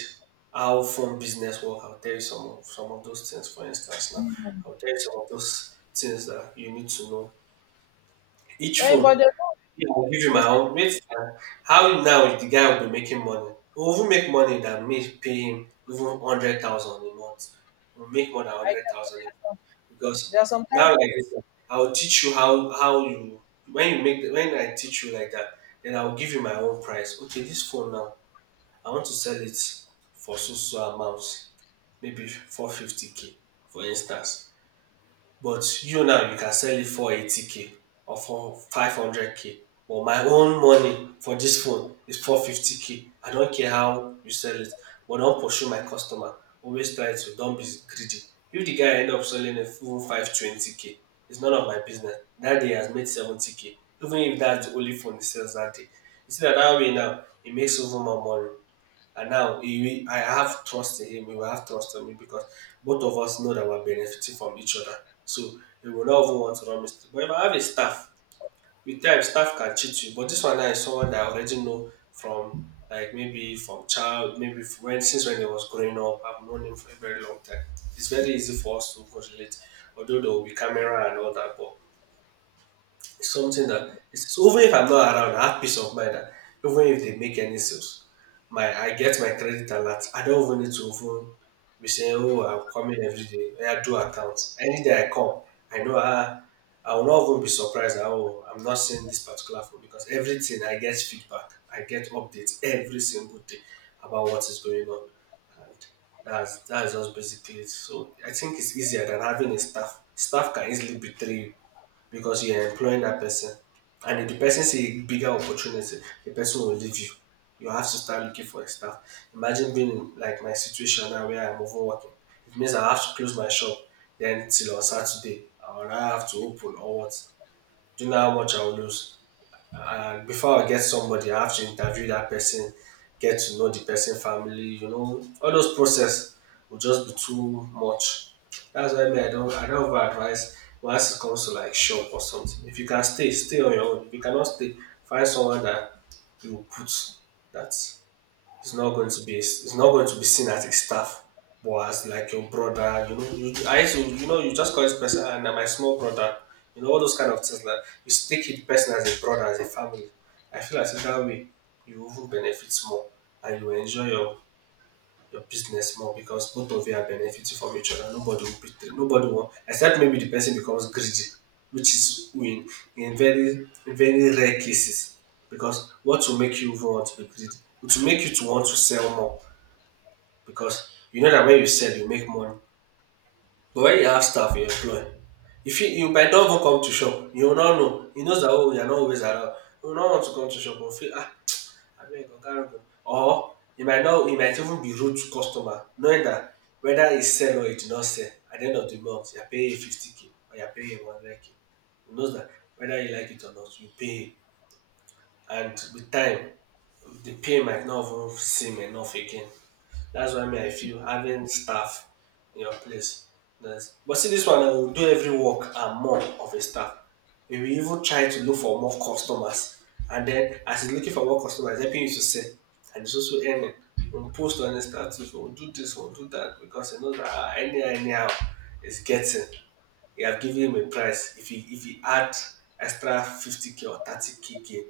how phone business work. I'll tell you some of those things. For instance, now I'll tell you some of those things that you need to know. Each Eh but phone, dem no yeah, I'll give you my Yusuf, own. Mate, how now the guy will be making money? We'll even make money that me pay him even 100,000 a month. We'll make more than I 100,000 just- because there are some now time like this, I'll teach you how you, when I teach you like that, then I'll give you my own price. Okay, this phone now I want to sell it for so so amount, maybe 450 k, for instance. But you can sell it for 80 k or for 500 k, but my own money for this phone is 450 k. I don't care how you sell it but don't pursue my customer, always try to, don't be greedy. If the guy end up selling a even 520 k, it's none of my business. That day he has made 70 k, even if that's the only phone he sells that day. You see na dat way now he makes over more money. And now I have trust in him. He will have trust in me because both of us know that we're benefiting from each other. So he will not even want to run mistake. But if I have a staff, with time staff can cheat you. But this one now is someone that I already know from, like, maybe from child, maybe f- when since when he was growing up. I've known him for a very long time. It's very easy for us to correlate, although there will be camera and all that. But it's something that, it's so, even if I'm not around, I have peace of mind that even if they make any sales, my I get my credit alert. I don't even need to even be saying, "Oh, I'm coming every day." I do accounts. Any day I come, I know I will not even be surprised that, oh, I'm not seeing this particular phone, because everything, I get feedback, I get updates every single day about what is going on. And that's just basically it. So I think it's easier than having a staff. Staff can easily betray you because you're employing that person. And if the person see a bigger opportunity, the person will leave you. You have to start looking for staff. Imagine being in, like, my situation now where I'm overworking. It means I have to close my shop then till on Saturday. I will now have to open or what. Do you know how much I will lose? And before I get somebody, I have to interview that person, get to know the person, family, you know, all those process, will just be too much. That's why me, I don't over advise once it comes to like shop or something. If you can stay, stay on your own. If you cannot stay, find someone that you will put that. It's not going to be seen as a staff, but as like your brother. You know, I used to, you just call this person and my small brother. You know all those kind of things, like, you take it person as a brother, as a family. I feel as if that way you even benefit more and you enjoy your business more because both of you are benefiting from each other. Nobody will betray. Nobody will, except maybe the person becomes greedy, which is in very rare cases. Because what will make you even want to be greedy? It will make you to want to sell more because you know that when you sell you make money. But when you have staff you employ, if you might not even come to shop, you will not know. He knows that, oh, you are not always around. You will not want to come to shop or feel, ah, abeg oga Rogon, or you might not you might even be rude to customer knowing dat whether e sell or e did not sell at de end of de month, you are paying him 50 k or you are paying him 100 k. You know dat whether you like it or not, you pay him. And with time the pay might not even seem enough again. That's why me, I feel having staff in your place, that's, but see, this one I will do every work and more of a staff. We will even try to look for more customers. And then as he's looking for more customers, helping you to sell, and it's also earning. We'll post on the too, we'll do this, we'll do that, because you know that, ah, anyhow, anyhow it's getting. You have given him a price. If he add extra 50k or 30k gain,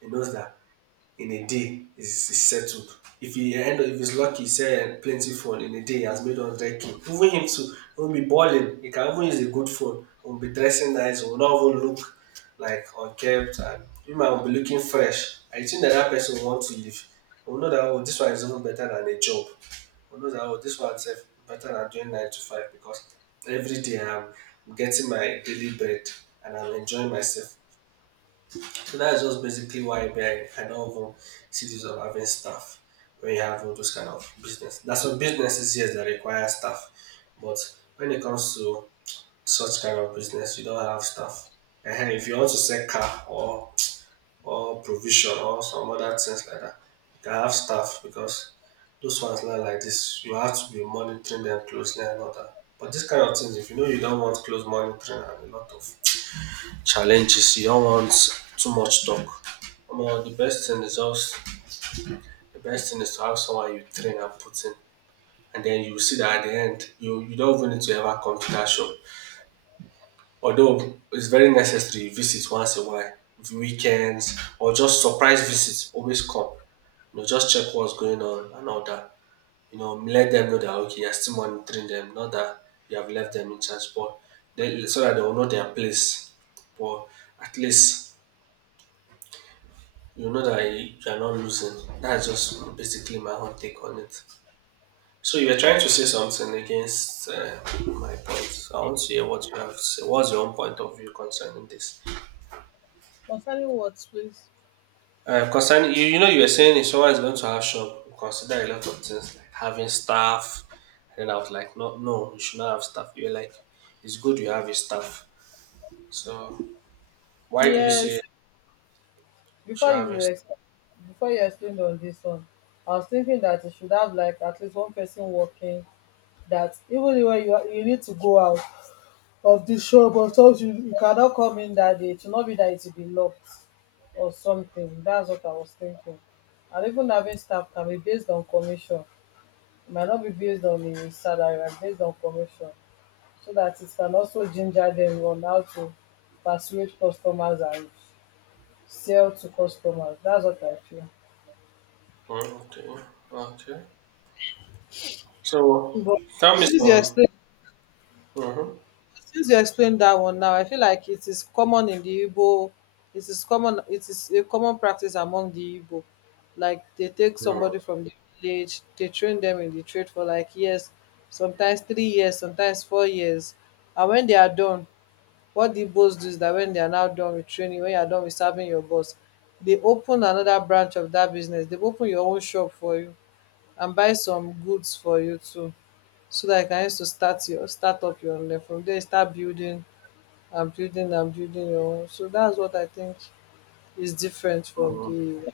he knows that in a day is settled. If he end up, if he's lucky, sell plenty phone in a day, he has made 100 k. Even him too, he will be balling. He can even use a good phone. He will be dressing nice. He will not even look like unkempt, and him and will be looking fresh. I think that that person will want to leave. He will know that, oh, this one is even better than a job. He will know that, oh, this one is better than doing nine to five, because every day I'm getting my daily bread and I'm enjoying myself. So that's just basically why me, I don't even see this of having staff when you have all those kind of business. That's, some businesses, yes, that require staff, but when it comes to such kind of business, you don't have staff. And if you want to sell car or provision or some other things like that, you can have staff because those ones not like this. You have to be monitoring them closely and all that. But this kind of things, if you know you don't want close monitoring and a lot of challenges you don't want too much talk. Omo, the best thing is to have someone you train and put in and then you see that at the end you don't even need to ever come to that shop. Although it's very necessary you visit once a while, weekends or just surprise visits always come. You know, just check what's going on and all that. You know, let them know that okay you are still monitoring them, not that you have left them in charge but then so that they will know their place. But at least you know that you are not losing. That's just basically my own take on it. So you were trying to say something against my point. So I want to hear what you have to say. What's your own point of view concerning this? concerning what, please. Concerning you know, you were saying if someone is going to have shop, consider a lot of things like having staff. And I was like, no, no, you should not have staff. You're like, it's good you have a staff. So why do you say you Yes, Before should have a you staff? ex, before you explained on this one, I was thinking that you should have like at least one person working. That even when you are, you need to go out of the shop, or sometimes you cannot come in that day. It should not be that it will be locked or something. That's what I was thinking. And even having staff can be based on commission. It might not be based on the salary, but based on commission, so that it can also ginger them on how to persuade customers and sell to customers. That's what I feel. Mm, okay, okay. So But tell me since you some. explained, Mm-hmm. Since you explained that one now, I feel like it is common in the Igbo. It is common. It is a common practice among the Igbo. Like they take Mm-hmm. somebody from the village, they train them in the trade for like years, sometimes 3 years, sometimes 4 years, and when they are done, what the boss do is that when they are now done with training, when you are done with serving your boss, they open another branch of that business. They open your own shop for you and buy some goods for you too, so that you can use to start your start up your own den from there. You start building and building and building your own. So that's what I think is different from Mm-hmm. the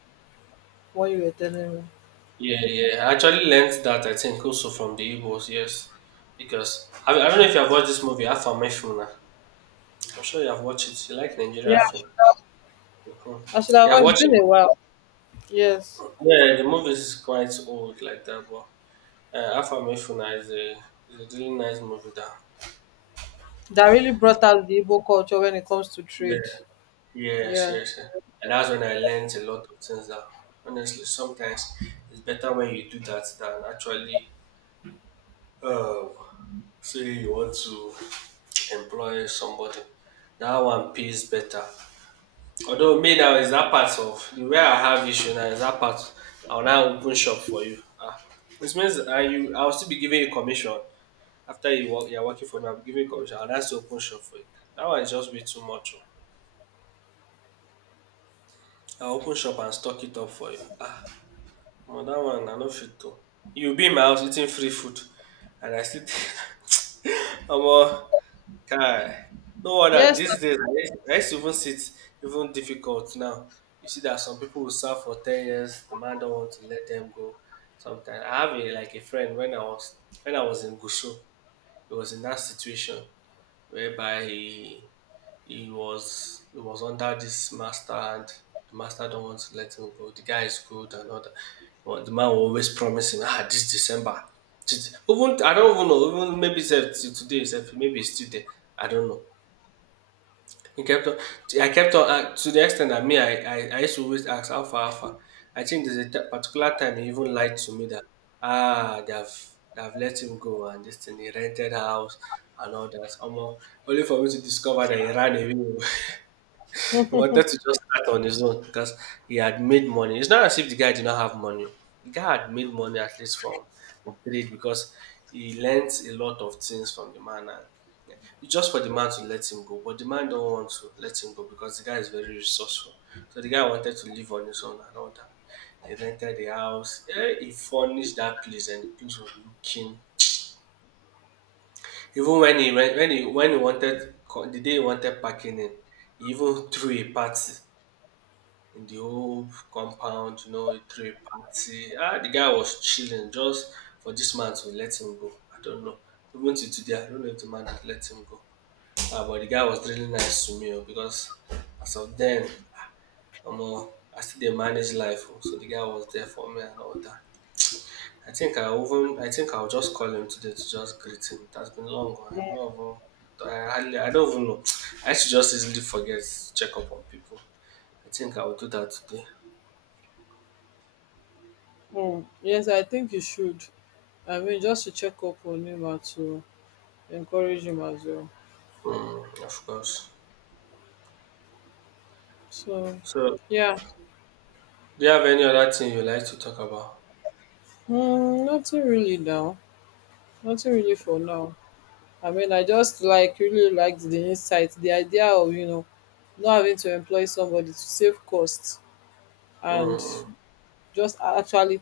one you were telling me. Yeah, yeah. I actually learned that I think also from the Igbos, yes. Because I don't know if you have watched this movie, Afamefuna. I'm sure you have watched it. You like Yeah, Nigeria film. Mhm. I should have You have watched. It's watched been it. a while. Yes, Yeah, the movie is quite old like that, but Afamefuna is a really nice movie that. that really brought out the Igbo culture when it comes to Yeah, trade. yes, Yeah. yes, yes. And that's when I learned a lot of things that honestly sometimes it's better when you do that than actually uh, say you want to employ somebody. That one pays better. Although me now is that part of the way I have issue now is that part I will now open shop for you. Ah, which means I will still be giving you commission after you're working for me. I'll be giving you commission. I'll now still open shop for you. That one is just way too much. Oh. I'll open shop and stock it up for you. Ah. Omo dat one I no fit to. You be in my house eating free food and I still think, *laughs* Omo guy, no wonder Yes, these days I used to even sit even difficult now. You see that some people will serve for 10 years, the man don't want to let them go. Sometimes I have a like a friend when I was in Gushu, he was in that situation whereby he was under this master and the master don't want to let him go. The guy is good and all that. But the man will always promise him, ah, this December. Even I don't even know. Even maybe said today itself, maybe it's still there. I don't know. He kept on. I kept on to the extent that me, I used to always ask how far, how far. I think there's a particular time he even lied to me that ah, they have let him go and this thing. He rented house and all that. Omo, only for me to discover that he ran away. *laughs* He wanted to just start on his own because he had made money. It's not as if the guy did not have money. The guy had made money at least from trade because he learnt a lot of things from the man and yeah, it's just for the man to let him go. But the man don't want to let him go because the guy is very resourceful. So the guy wanted to live on his own and all that. He rented the house. Eh, he furnished that place and the place was looking. Even when he wanted the day he wanted packing in, he even *laughs* threw a party in the whole compound, you know, he threw a party. Ah, the guy was chilling just for this man to let him go. I don't know. Even to today, I don't know if the man had let him go. Ah, but the guy was really nice to me oh, because as of then, I'm uh, I still dey manage life. Oh, so the guy was there for me and all that. I think I'll just call him today to just greet him. It has been long. Oh, I've not even I don't even know. *tsk* I should just easily forget to check up on people. I think I will do that today. Yes, I think you should, I mean, just to check up on him and to encourage him as well, Mm, of course. so So, yeah. do you have any other thing you like to talk about? Nothing really now, nothing really for now I mean, I just really liked the insight, the idea of, you know, not having to employ somebody to save costs and Mm, just actually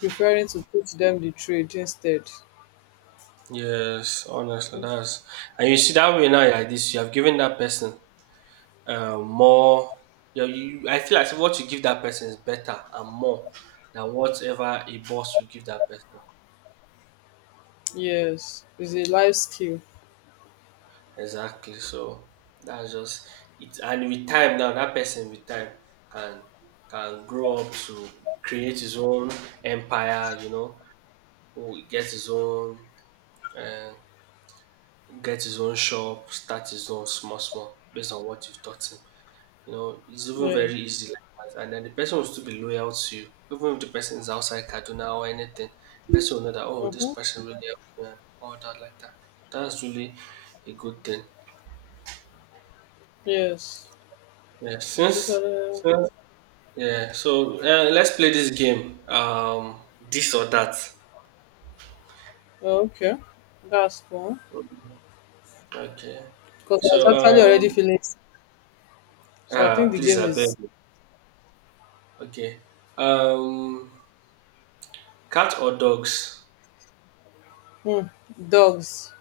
preferring to teach them the trade instead. yes, honestly, that's and you see that way now. Like this, you have given that person more. I feel as if what you give that person is better and more than whatever a boss will give that person. Yes, it's a life skill. Exactly. So that's just it. And with time now, that person with time can can grow up to create his own empire. You know, who gets his own. uh, get his own shop, start his own small, small, based on what you've taught him. You know, it's even Yeah. very easy like that. And then the person will still be loyal to you. Even if the person is outside Kaduna or anything, the person will know that, oh, this Mm-hmm. person really helped me and all that like that. That's really a good thing. Yes, Yeah, I since, totally— since yeah, so let's play this game. This or that. Okay, that's cool. Okay. Because I was So actually already feeling sick. So I think ah, the please, game I beg. is— You. Okay. Um, cat or dogs? hmm, dogs.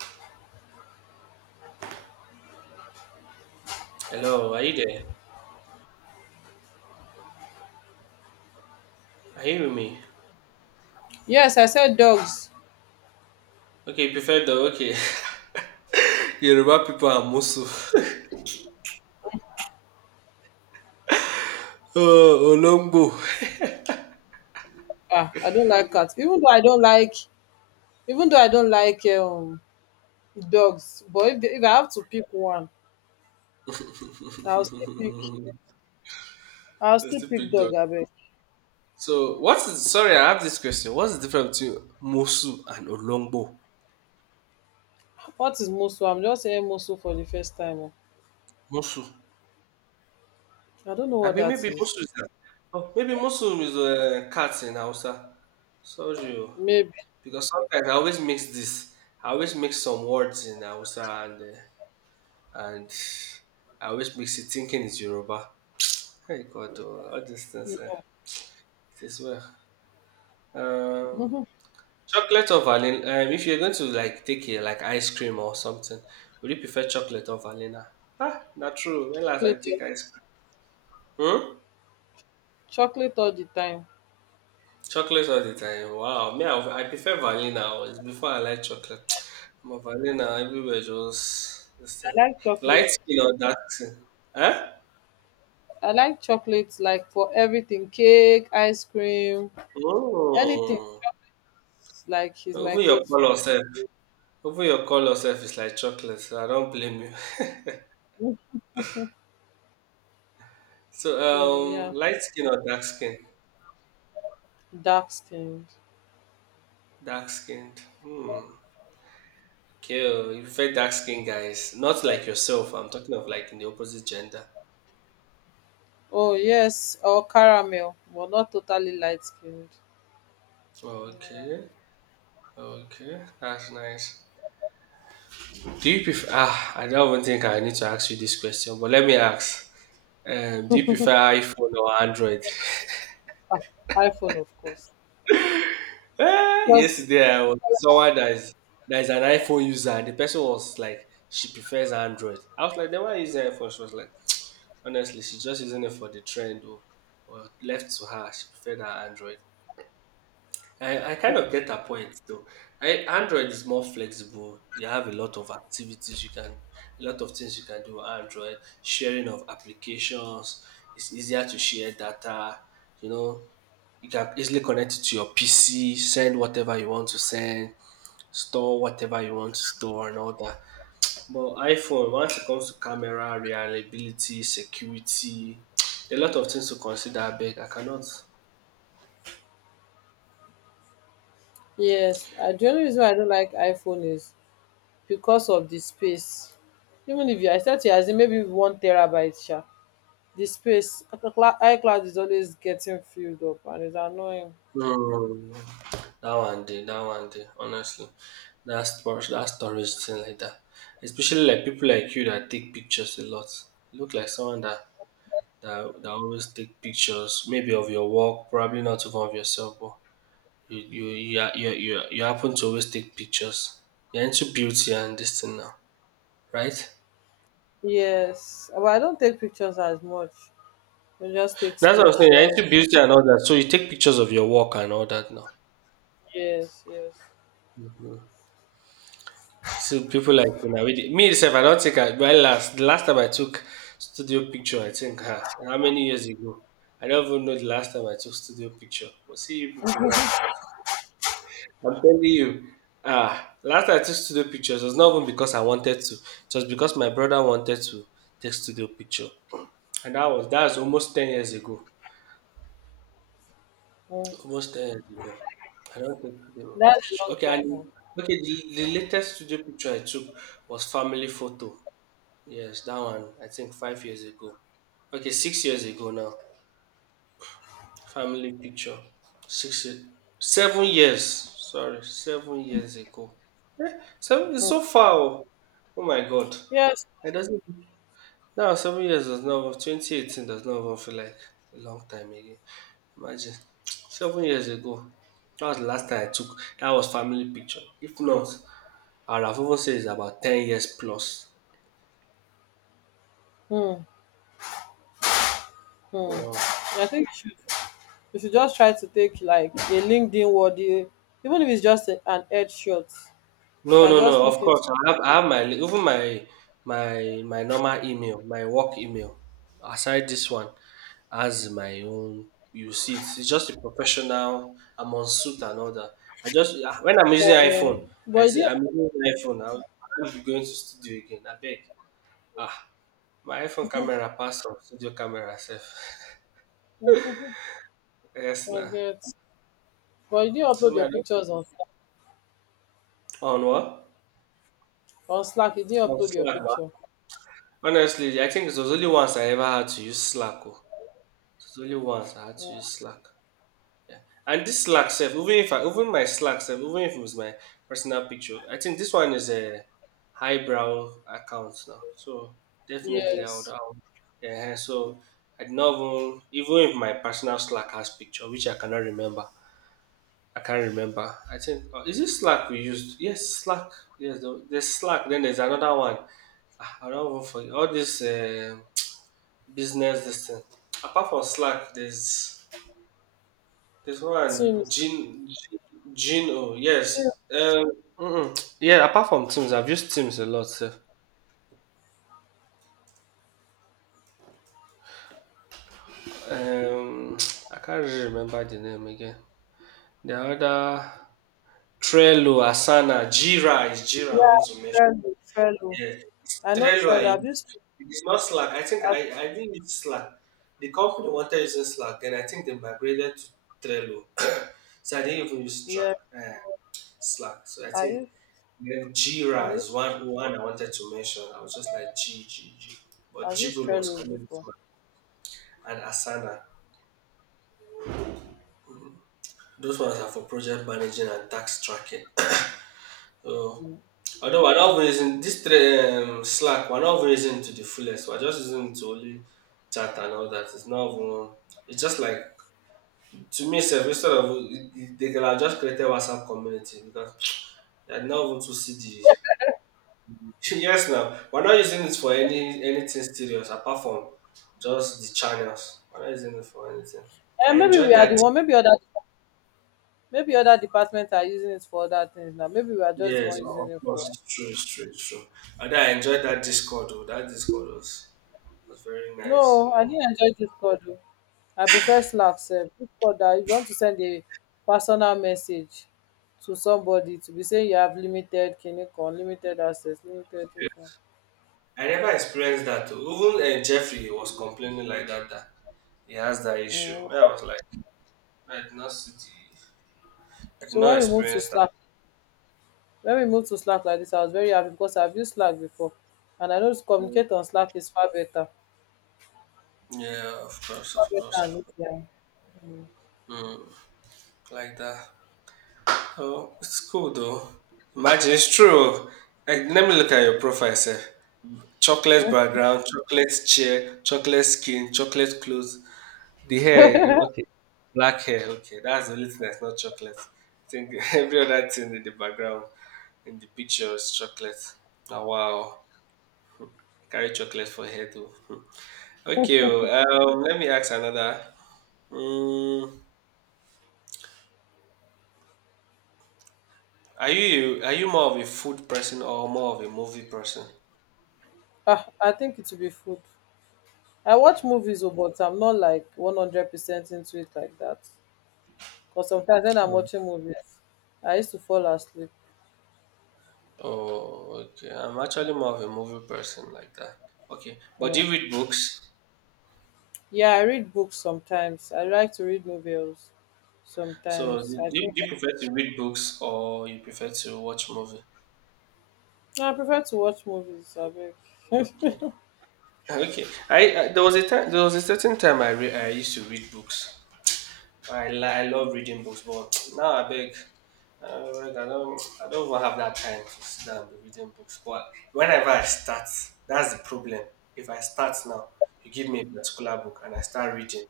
Hello, are you there? Are you with me? Yes, I said dogs. Okay, prefer the okay. *laughs* Yoruba people are Musu. *laughs* Oh, Olongbo. Ah, I don't like cats. Even though I don't like dogs, but if I have to pick one, I'll still pick. *laughs* I'll Let's still still pick pick dog. dog. I bet. So, what's the- sorry? I have this question. What's the difference between Musu and Olongbo? What is musu? I'm just saying musu for the first time, oh. Musu. I don't know I what mean, that maybe is. Musu is a, oh, maybe Musu is a cat in Hausa. Sorry, oh. Maybe— Because sometimes I always mix this. I always mix some words in Hausa and I which makes you thinking it's Yoruba. Hey God, oh, all these things, eh, no. it is well. Um, *laughs* chocolate or vanilla? If you're going to like take a like ice cream or something, would you prefer chocolate or vanilla? Ah, not true. When last I take Chocolate, ice cream? Hmm? chocolate all the time. Chocolate all the time. Wow. Me, I prefer vanilla. Always. Before I like chocolate. *tsk* My vanilla everywhere just this I thing. like chocolate. Light skin or dark skin? Huh? I like chocolate like for everything, cake, ice cream, anything. Oh. Like he's my Even your go-to. color sef. Over your color self is like chocolate. So I don't blame you. *laughs* So, So yeah, light skin or dark skin? dark skinned. Dark skinned. Hmm. Okay, oh, you prefer dark skinned guys, not like yourself. I'm talking of like in the opposite gender. Oh yes, or caramel, but not totally light skinned. Okay, okay, that's nice. Do you prefer? Ah, I don't even think I need to ask you this question, but let me ask. Do you prefer iPhone or Android? *laughs* Ah, iPhone, of course. Ah, Because yesterday I was someone that is an iPhone user and the person was like she prefers Android. I was like, then why use iPhone? She was like, *tsk* honestly, she's just using it for the trend or left to her. She preferred her Android. I kind *laughs* of get her point though. I, Android is more flexible. You have a lot of activities a lot of things you can do with Android. Sharing of applications. It's easier to share data. You know, you can easily connect it to your PC, send whatever you want to send, store whatever you want to store, and all that. But iPhone, once it comes to camera, reliability, security, *tsk* a lot of things to consider. Big, I cannot. yes, the only reason why I don't like iPhone is because of the space. Even if you I said to you as in maybe one terabyte sha, the space, iCloud is always getting filled up and it's annoying. Mm, that one day. Honestly, that's that storage thing like that. Especially like people like you that take pictures a lot. Look like someone that always take pictures, maybe of your work, probably not even of yourself, but you happen to always take pictures. You're into beauty and this thing now, right? Yes, but I don't take pictures as much. I just take That's what I'm saying. You're into screenshots. beauty and all that, so you take pictures of your work and all that now. Yes, yes. So people like you know, with it. Me itself, I don't think I my last the last time I took studio picture, I think huh, how many years ago? I don't even know the last time I took studio picture. But see you people now. I'm telling you, last time I took studio pictures was not even because I wanted to. It was because my brother wanted to take studio picture. And that was almost 10 years ago. Mm. Almost 10 years ago. I don't think they were That's a picture. long Okay, and time, oh. okay, the latest studio picture I took was family photo. Yes, that one, I think 5 years ago. Okay, 6 years ago now. Family picture. Six, ye- 7 years. Sorry, 7 years ago. Seven is Mm. so far. Oh, oh, my God. Yes. It doesn't. No, 7 years does not. 2018 does not even feel like a long time again. Imagine. 7 years ago. That was the last time I took. That was family picture. If not, I would have even said it's about 10 years plus. Hmm. Hmm. Yeah. I think you should, You should just try to take like a LinkedIn worthy, even if it's just a, an head shot. You No, can no, just no. Of look into— course, I have even my normal email, my work email. Aside this one, as my own, you see, it's just a professional. I'm on suit and all that. When I'm using um, iPhone, I but say you I'm using iPhone. I'm not going to studio again. I beg. Ah, my iPhone camera passed from studio camera self. *laughs* didn't. *laughs* Yes, I nah. get. But you Mm. didn't So upload me, your I don't- pictures on— on what? on Slack. You didn't On upload your Slack, ma. picture. Honestly, I think it was only once I ever had to use Slack, oh. It's only once I had to use Slack. Yeah. And this Slack self, even if I even my Slack self, even if it was my personal picture, I think this one is a highbrow account now. So definitely Yes. Yeah, so I did not even, even if my personal Slack has picture, which I cannot remember. I can't remember. I think is it Slack we used? Yes, Slack. Yes, there's Slack. Then there's another one. I don't even forget all this business this thing. Apart from Slack, there's this one, Teams. Jin. Oh, Teams. yes. Mm-mm. Yeah. Apart from Teams, I've used Teams a lot, sef. Um, I can't really remember the name again. The other Trello, Asana, Jira is Jira. I Yeah. want to mention. Trello. Trello. Yeah, it's I know Trello. Trello. I I've use. used It's not Slack. I think I've, I didn't use Slack. The company wanted using Slack, then I think they migrated to Trello. *laughs* *coughs* So I didn't even use Slack. yeah, Uh, Slack. So I I think used then I Jira is used one I wanted to mention. I was just like G G G, but I've used Jibul was Trello coming before. to my, and Asana. Those ones are for project managing and tax tracking. So although we're not using this three, Slack, we're not using it to the fullest. We're just using it to only chat and all that. It's not even. It's just like to me, self instead of they could have just created WhatsApp community because they're not even to see the *laughs* yes, now we're not using it for anything serious apart from just the channels. We're not using it for anything. And I maybe we enjoyed are the that. one. Maybe other departments are using it for other things now. Maybe we are just the Yes, one using of it for. course, it's true, it's true, it's true. And I enjoyed that Discord though. That Discord was very nice. You No, I know, didn't enjoy Discord, though. I prefer Slack. Sef. Discord, that if you want to send a personal message to somebody to be saying you have limited clinic or limited access, limited, this one. I never experienced that though. Even Jeffrey was complaining like that that he has that issue. Mm. Me, I was like, I did not see the, I did So not when we move to experience that. Slack, When we moved to Slack like this, I was very happy because I've used Slack before and I know to communicate on Slack is far better. Yeah, of course, Far of better course, and of easier. course. Mm, like that. Oh, it's cool though. Imagine it's true. Like, let me look at your profile, sir. Chocolate Mm. background, chocolate chair, chocolate skin, chocolate clothes. The hair, okay. Black hair, okay. That's the only thing that's not chocolate. I think *laughs* every other thing in the background, in the picture is chocolate. Oh, wow. Carry chocolate for hair too. *laughs* Okay, let me ask another. Mm, are you more of a food person or more of a movie person? Ah, I think it will be food. I watch movies, oh, but I'm not like 100% into it like that. Because sometimes when I'm watching movies, I used to fall asleep. Oh, okay. I'm actually more of a movie person like that. Okay, but do Mm. you read books? Yeah, I read books sometimes. I like to read novels So, do sometimes. I you, think— do you prefer to read books or you prefer to watch movie? I prefer to watch movies. I beg. Okay, okay. I there was a certain time I used to read books. I love reading books, but *tsk* now I beg. I don't even have that time to sit down and be reading books. But whenever I start, that's the problem. If I start now, you give me a particular book and I start reading.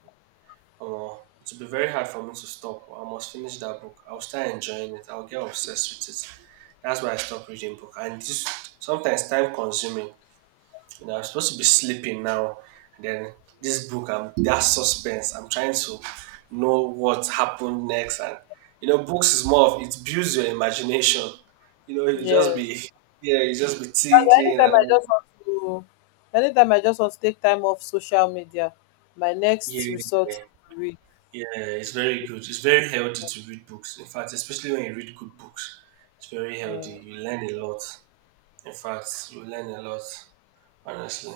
Omo, it would be very hard for me to stop. I must finish that book. I'll start enjoying it. I'll get obsessed with it. That's why I stopped reading book. And this sometimes time consuming. You know, I'm supposed to be sleeping now. And then this book, I'm that suspense. I'm trying to know what happened next. And you know, books is more of it builds your imagination. You know, you just *laughs* Yes. be yeah, you just be And thinking and anytime I all. just want to anytime I just want to take time off social media, my Yeah, next yeah. resort is Yeah. to read. Yeah, it's very good. It's very healthy to read books. In fact, especially when you read good books, it's very um healthy. You learn a lot. In fact, you learn a lot, honestly.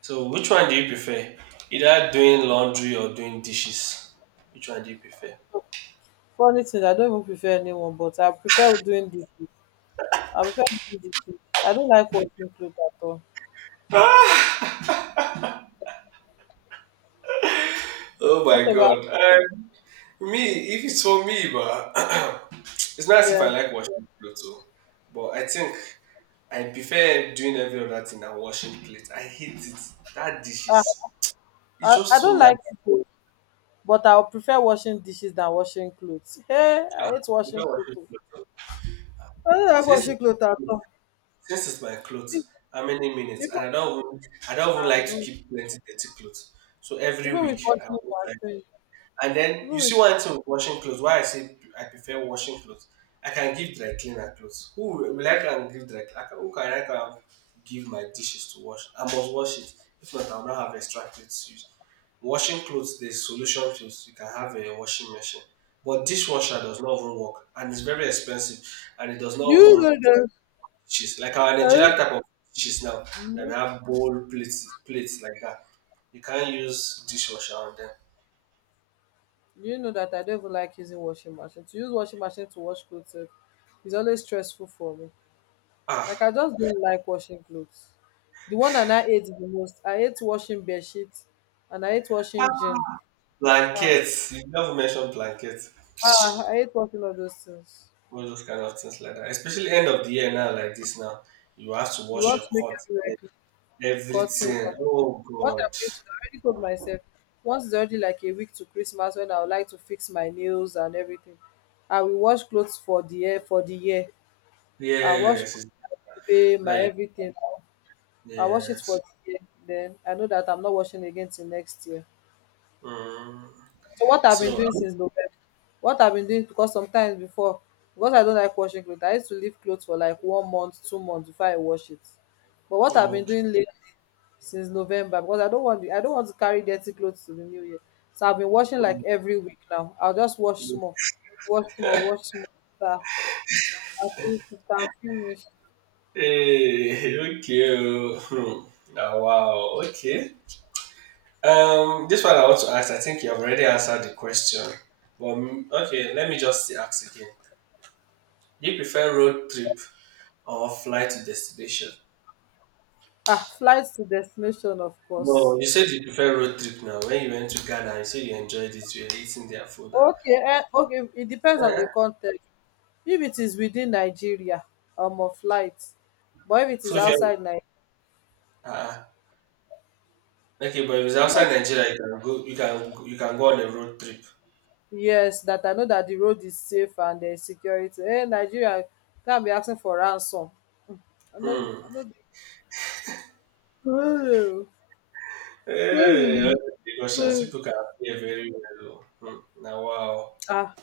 So, which one do you prefer? Either doing laundry or doing dishes? Which one do you prefer? Funny thing, I don't even prefer anyone, but I prefer doing this. I prefer doing this. I don't like watching clothes at all. Oh What my about— God. Me, if it's for me, but *clears throat* it's not as if yeah, I like washing clothes, but I think I prefer doing every other thing than washing plates. I hate it. That ah dishes. It's I just so don't nasty. like it, o, but I would prefer washing dishes than washing clothes. *laughs* Hey, I hate I washing prefer clothes. washing I don't like Since washing it's my clothes at clothes, all. since it's my Even clothes, how many minutes? And even- I don't even like to no keep plenty dirty clothes. So every Even with week I washing always try to. machine, And then even you with see one thing with washing clothes. Why I say I prefer washing clothes. I can give dry cleaner clothes. Who will I can give dry cleaner? Who can I can give my dishes to wash? I must wash it. If not, I will not have extra clothes to use. Washing clothes, there's solution to it. You can have a washing machine. But dishwasher does not even work and it's very expensive and it does do not you know even. the— She's like our Nigerian type of dishes now. That hmm— we have bowl plates, plates like that. You can't use dishwasher on them. do you know that I don't even like using washing machine? To use washing machine to wash clothes sef is always stressful for me. Like I Ah, just don't like washing clothes. The one that I hate the most, I hate washing bed sheets and I hate washing jeans. Ah, blankets. You never mentioned ah, I blankets. hate washing all those things. All those kind of things like that. Especially end of the year now, like this now. You have to You wash want your to make everywhere curtains, clean, curtains everything. and all that. Oh What I'm God. going to do, I already told myself, once it's already like a week to Christmas when I would like to fix my nails and everything, I will wash clothes for the year. I wash, Yes, it's pay my like everything. I wash it for yes. the year. Then I know that I'm not washing again till next year. Mm. So what I've been So doing since November, what I've been doing because sometimes before, because I don't like washing clothes, I used to leave clothes for like 1 month, 2 months before I wash it. But what I've been okay. *laughs* doing lately since November, because I don't want to carry dirty clothes to the new year. So I've been washing like every week now. I'll just wash Mm. small, wash small, wash small. So I I think I can finish. Hey, okay, oh. *laughs* Hmm. Wow. Okay. This one I want to ask. I think you have already answered the question. But okay, let me just ask again. Do you prefer road trip or flight to destination? Ah, flights to destination, of No, course. you said you prefer road trip now. When you went to Ghana, you said you enjoyed it. You were eating their food. Okay, eh, okay. It depends on the Eh, context. If it is within Nigeria, a flight. But if it is So if you outside Nigeria, uh, okay, but if it's outside yes, Nigeria, you can go. You can go on a road trip. yes, that I know that the road is safe and there is security. Hey, Nigeria can't be asking for ransom. I know, Hmm. I know. Hey, all The— these questions. People can hear very well, oh. Hmm. Now wow. ah,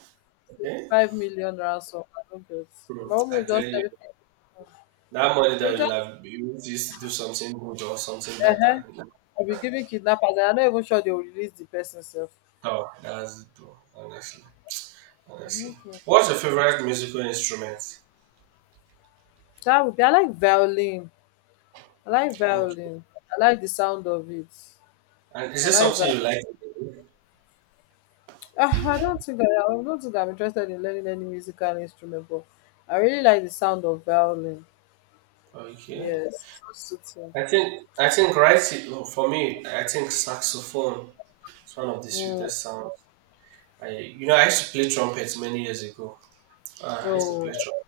Okay. 5 million ransom, I don't get. My Hmm. mom I will tell just you. tell me. That money They that you'll just have you will use to do something good or something better. will be giving kidnappers, and I'm not even sure they will release the person self. Oh, that's it though, honestly. Honestly. Okay. What's your favorite musical instrument? That would be— I like violin. I like Okay. violin. I like the sound of it. And is I this like something violin. you like to do? Ah, I don't think I'm interested in learning any musical instrument, but I really like the sound of violin. Okay. Yes, it's so soothing. I think right for me, I think saxophone is one of the Mm. sweetest sounds. I you know I used to play trumpet many years ago. I used to play Oh, trumpet.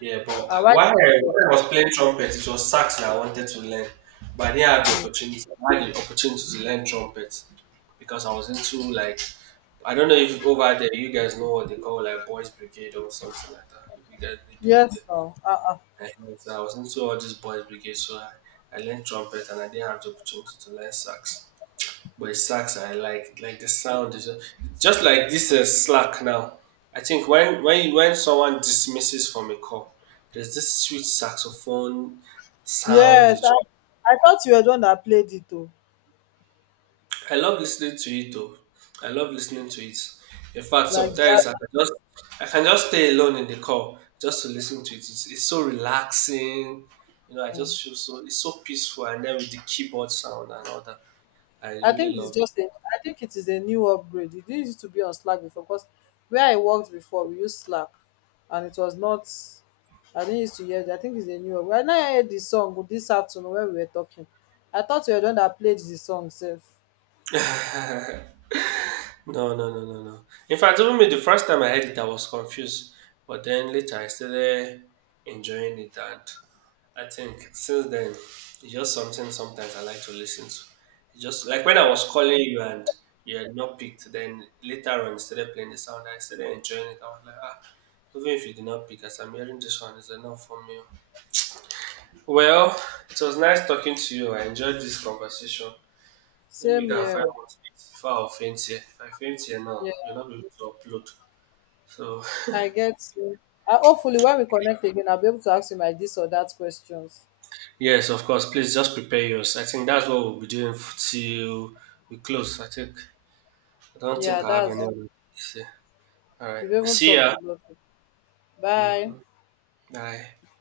Yeah, but I like this one. when I was playing trumpet, it was sax that I wanted to learn. But I didn't have the opportunity. I had the opportunity to learn trumpet because I was into like I don't know if over there you guys know what they call like boys brigade or something like that. If you guys they do it Yes, there. now. Uh-uh. And so I was into all this boys brigade, so I learned trumpet and I didn't have the opportunity to learn sax but it sucks. I like the sound is just like this Slack now. I think when someone dismisses from a call, there's this sweet saxophone sound. Yes, I thought you were the one that played it too, I love listening to it though. I love listening to it. In fact, like jazz. sometimes I can just stay alone in the call just to listen to it. It's so relaxing. You know, I just feel so it's so peaceful, and then with the keyboard sound and all that, I really love it. I think it is a new upgrade. It didn't used to be on Slack before because where I worked before we used Slack and it was not— I didn't used to hear it. I think it's a new upgrade. And I heard the song this afternoon when we were talking. I thought you were the one that played the song self. No, no, no, no, no. In fact, even me, the first time I heard it, I was confused. But then later, I started enjoying it, and I think since then, it's just something sometimes I like to listen to. It's just like when I Yeah. was calling you and you had not picked, then later on, instead of playing the sound, I started enjoying it. I was like, even if you did not pick, as I'm hearing this one, it's enough for me. Well, it was nice talking to you. I enjoyed this conversation. Let me Same go and here, find oh. what to eat before I'll faint here. If I faint here now, Yeah. you'll not be able to upload. So I get you. I, hopefully when we connect again, I'll be able to ask you my this or that questions. *laughs* yes, of course, please just prepare yours. I think that's what we'll be doing till we close. I think I don't think Yeah, I have that's— any other things to say. All right. we've even See talked ya. about it. Bye. Hmm. Bye.